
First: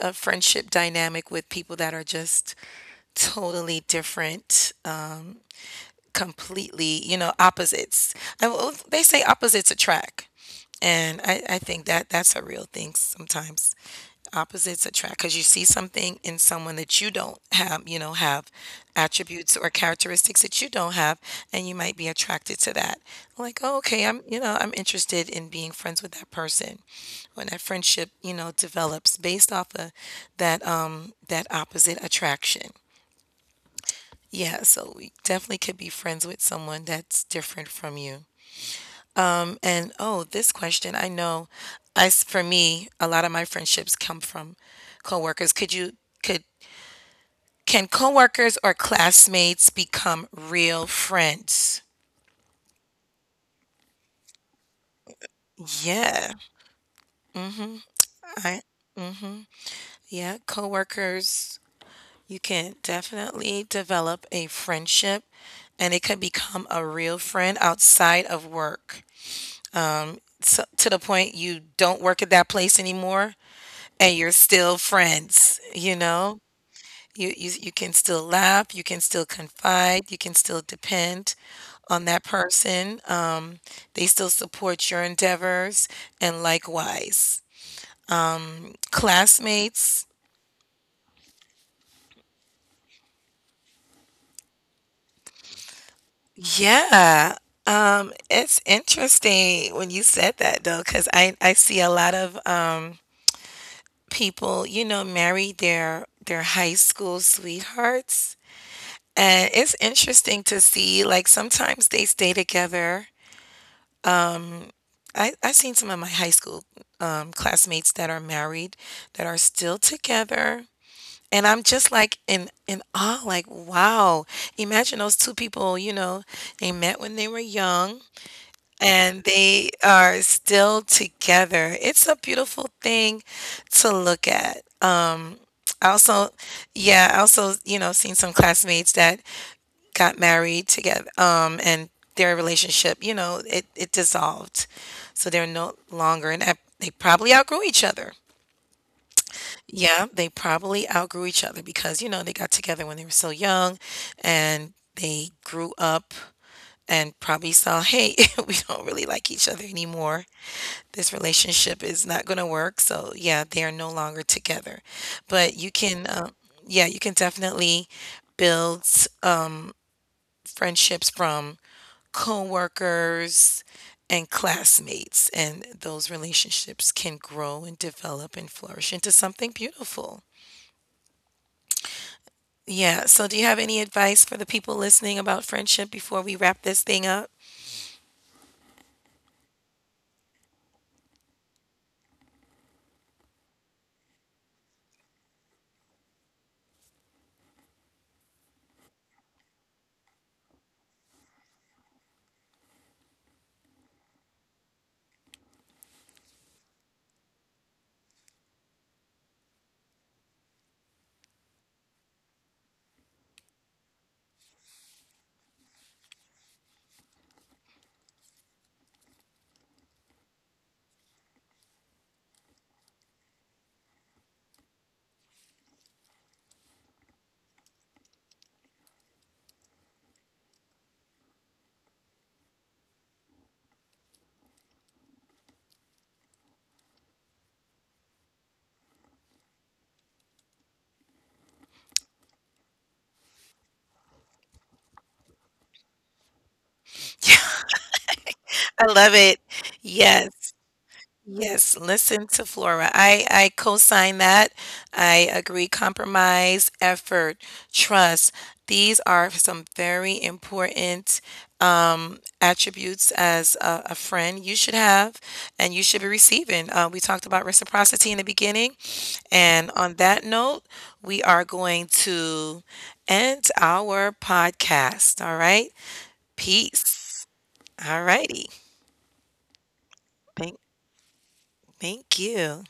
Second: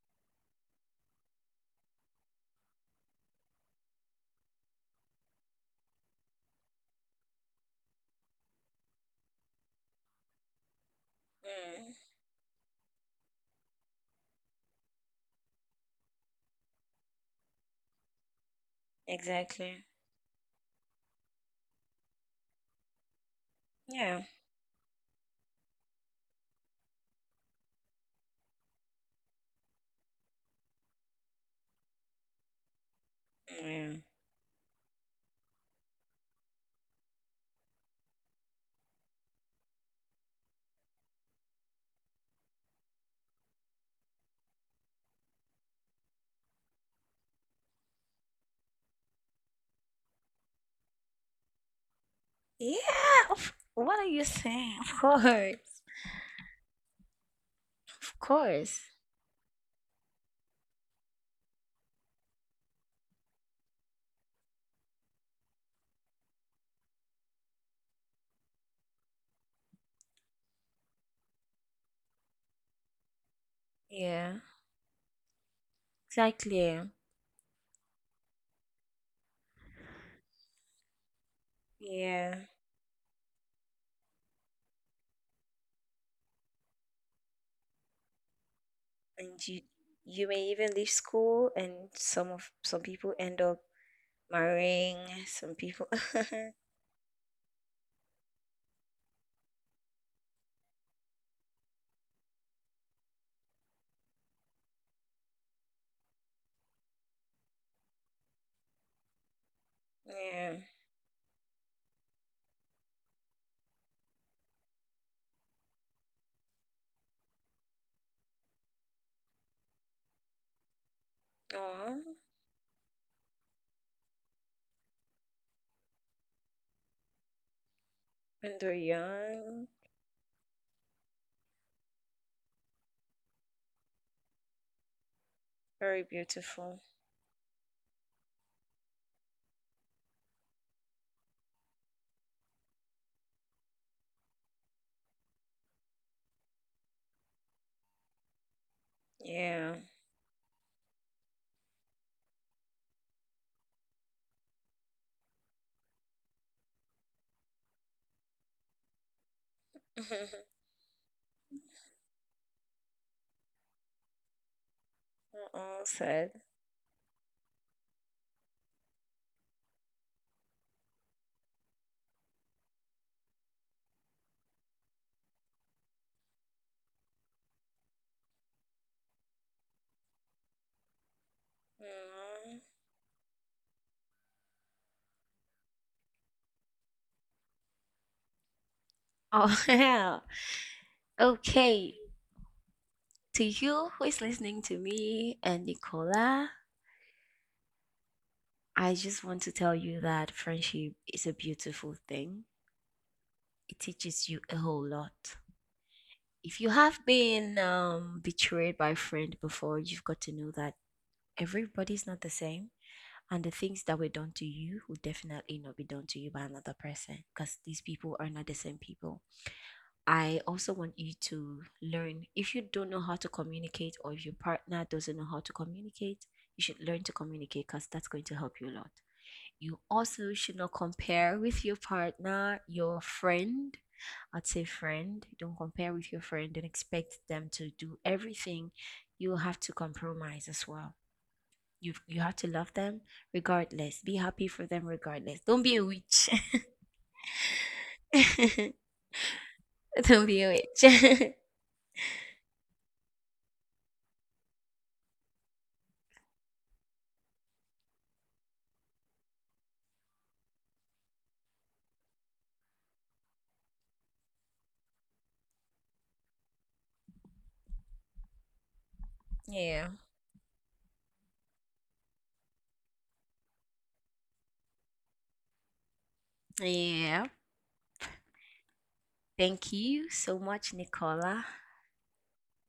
S1: a friendship dynamic with people that are just totally different, completely, you know, opposites. Well, they say opposites attract. And I think
S2: Mm,
S1: that that's a real thing sometimes. Opposites attract because you see something in someone that you don't have, you know, have attributes or
S2: exactly.
S1: characteristics that you don't have, and you might be attracted to that. Like, oh, okay, I'm,
S2: Yeah.
S1: you know, I'm interested in being friends with that person. When that friendship, you know, develops based off of that, that opposite attraction.
S2: Yeah.
S1: Yeah, so we definitely could be friends with someone that's different from you. Mm. And oh, this question, I know, as for me, a lot of my friendships come from coworkers. Could you could Can coworkers or classmates become real friends?
S2: Yeah. Of- what are you saying? Of course.
S1: Yeah.
S2: Of
S1: I
S2: course.
S1: Yeah, coworkers, you can definitely develop a friendship and it could become a real friend outside of work. So, to the point you don't work at that place anymore, and you're
S2: Yeah.
S1: still friends, you know?
S2: Exactly.
S1: You can still laugh, you can still confide, you can still depend on that
S2: Yeah,
S1: person. They still support your endeavors and likewise.
S2: and you
S1: Classmates,
S2: you may even leave school, and some people end up marrying. Some people,
S1: yeah. It's interesting when you said that, though, because I see a lot of people, you know, marry their high school sweethearts. And it's interesting
S2: yeah,
S1: to see, like sometimes they stay together. I've seen some of my high school classmates that are married, that are still together. And I'm just
S2: oh,
S1: like in awe, like, wow. Imagine those two people, you know, they met when they were young
S2: when they're
S1: and
S2: young,
S1: they are still together. It's a beautiful thing to look at. I
S2: very
S1: also,
S2: beautiful.
S1: yeah, I also, you know, seen some classmates that got married together, and their relationship, you know, it dissolved. So they're no longer, and they probably outgrew each other.
S2: Yeah,
S1: Yeah, they probably outgrew each other because, you know, they got together when they were so young and they grew up and probably saw, hey, we don't really like each other anymore. This relationship is not going to work. So, yeah, they are no longer together. But you
S2: oh,
S1: can, uh,
S2: sad.
S1: yeah, you can definitely build friendships from coworkers and classmates, and those relationships can grow and develop and flourish into something beautiful.
S2: Aw.
S1: Yeah, so do you have any advice for the people listening about friendship before we wrap this thing up?
S2: Oh, yeah. Okay. To you who is listening to me and Nicola, I just want to tell you that friendship is a beautiful thing. It teaches you a whole lot. If you have been betrayed by a friend before, you've got to know that everybody's not the same. And the things that were done to you will definitely not be done to you by another person, because these people are not the same people. I also want you to learn, if you don't know how to communicate, or if your partner doesn't know how to communicate, you should learn to communicate, because that's going to help you a lot. You also should not compare with your partner, your friend. I'd say friend. Don't compare with your friend and expect them to do everything. You have to compromise as well. You have to love them regardless. Be happy for them regardless. Don't be a witch.
S1: I love it.
S2: Don't
S1: Yes.
S2: be a witch.
S1: Yes, listen to Flora. I co-sign that. I agree. Compromise, effort, trust. These are some very important attributes as a friend you should have and you should be receiving. We talked about reciprocity in the beginning. And
S2: Yeah.
S1: on that note, we are going to end our podcast. All right. Peace.
S2: Yeah.
S1: All righty.
S2: Thank you so
S1: Thank,
S2: much, Nicola.
S1: thank you.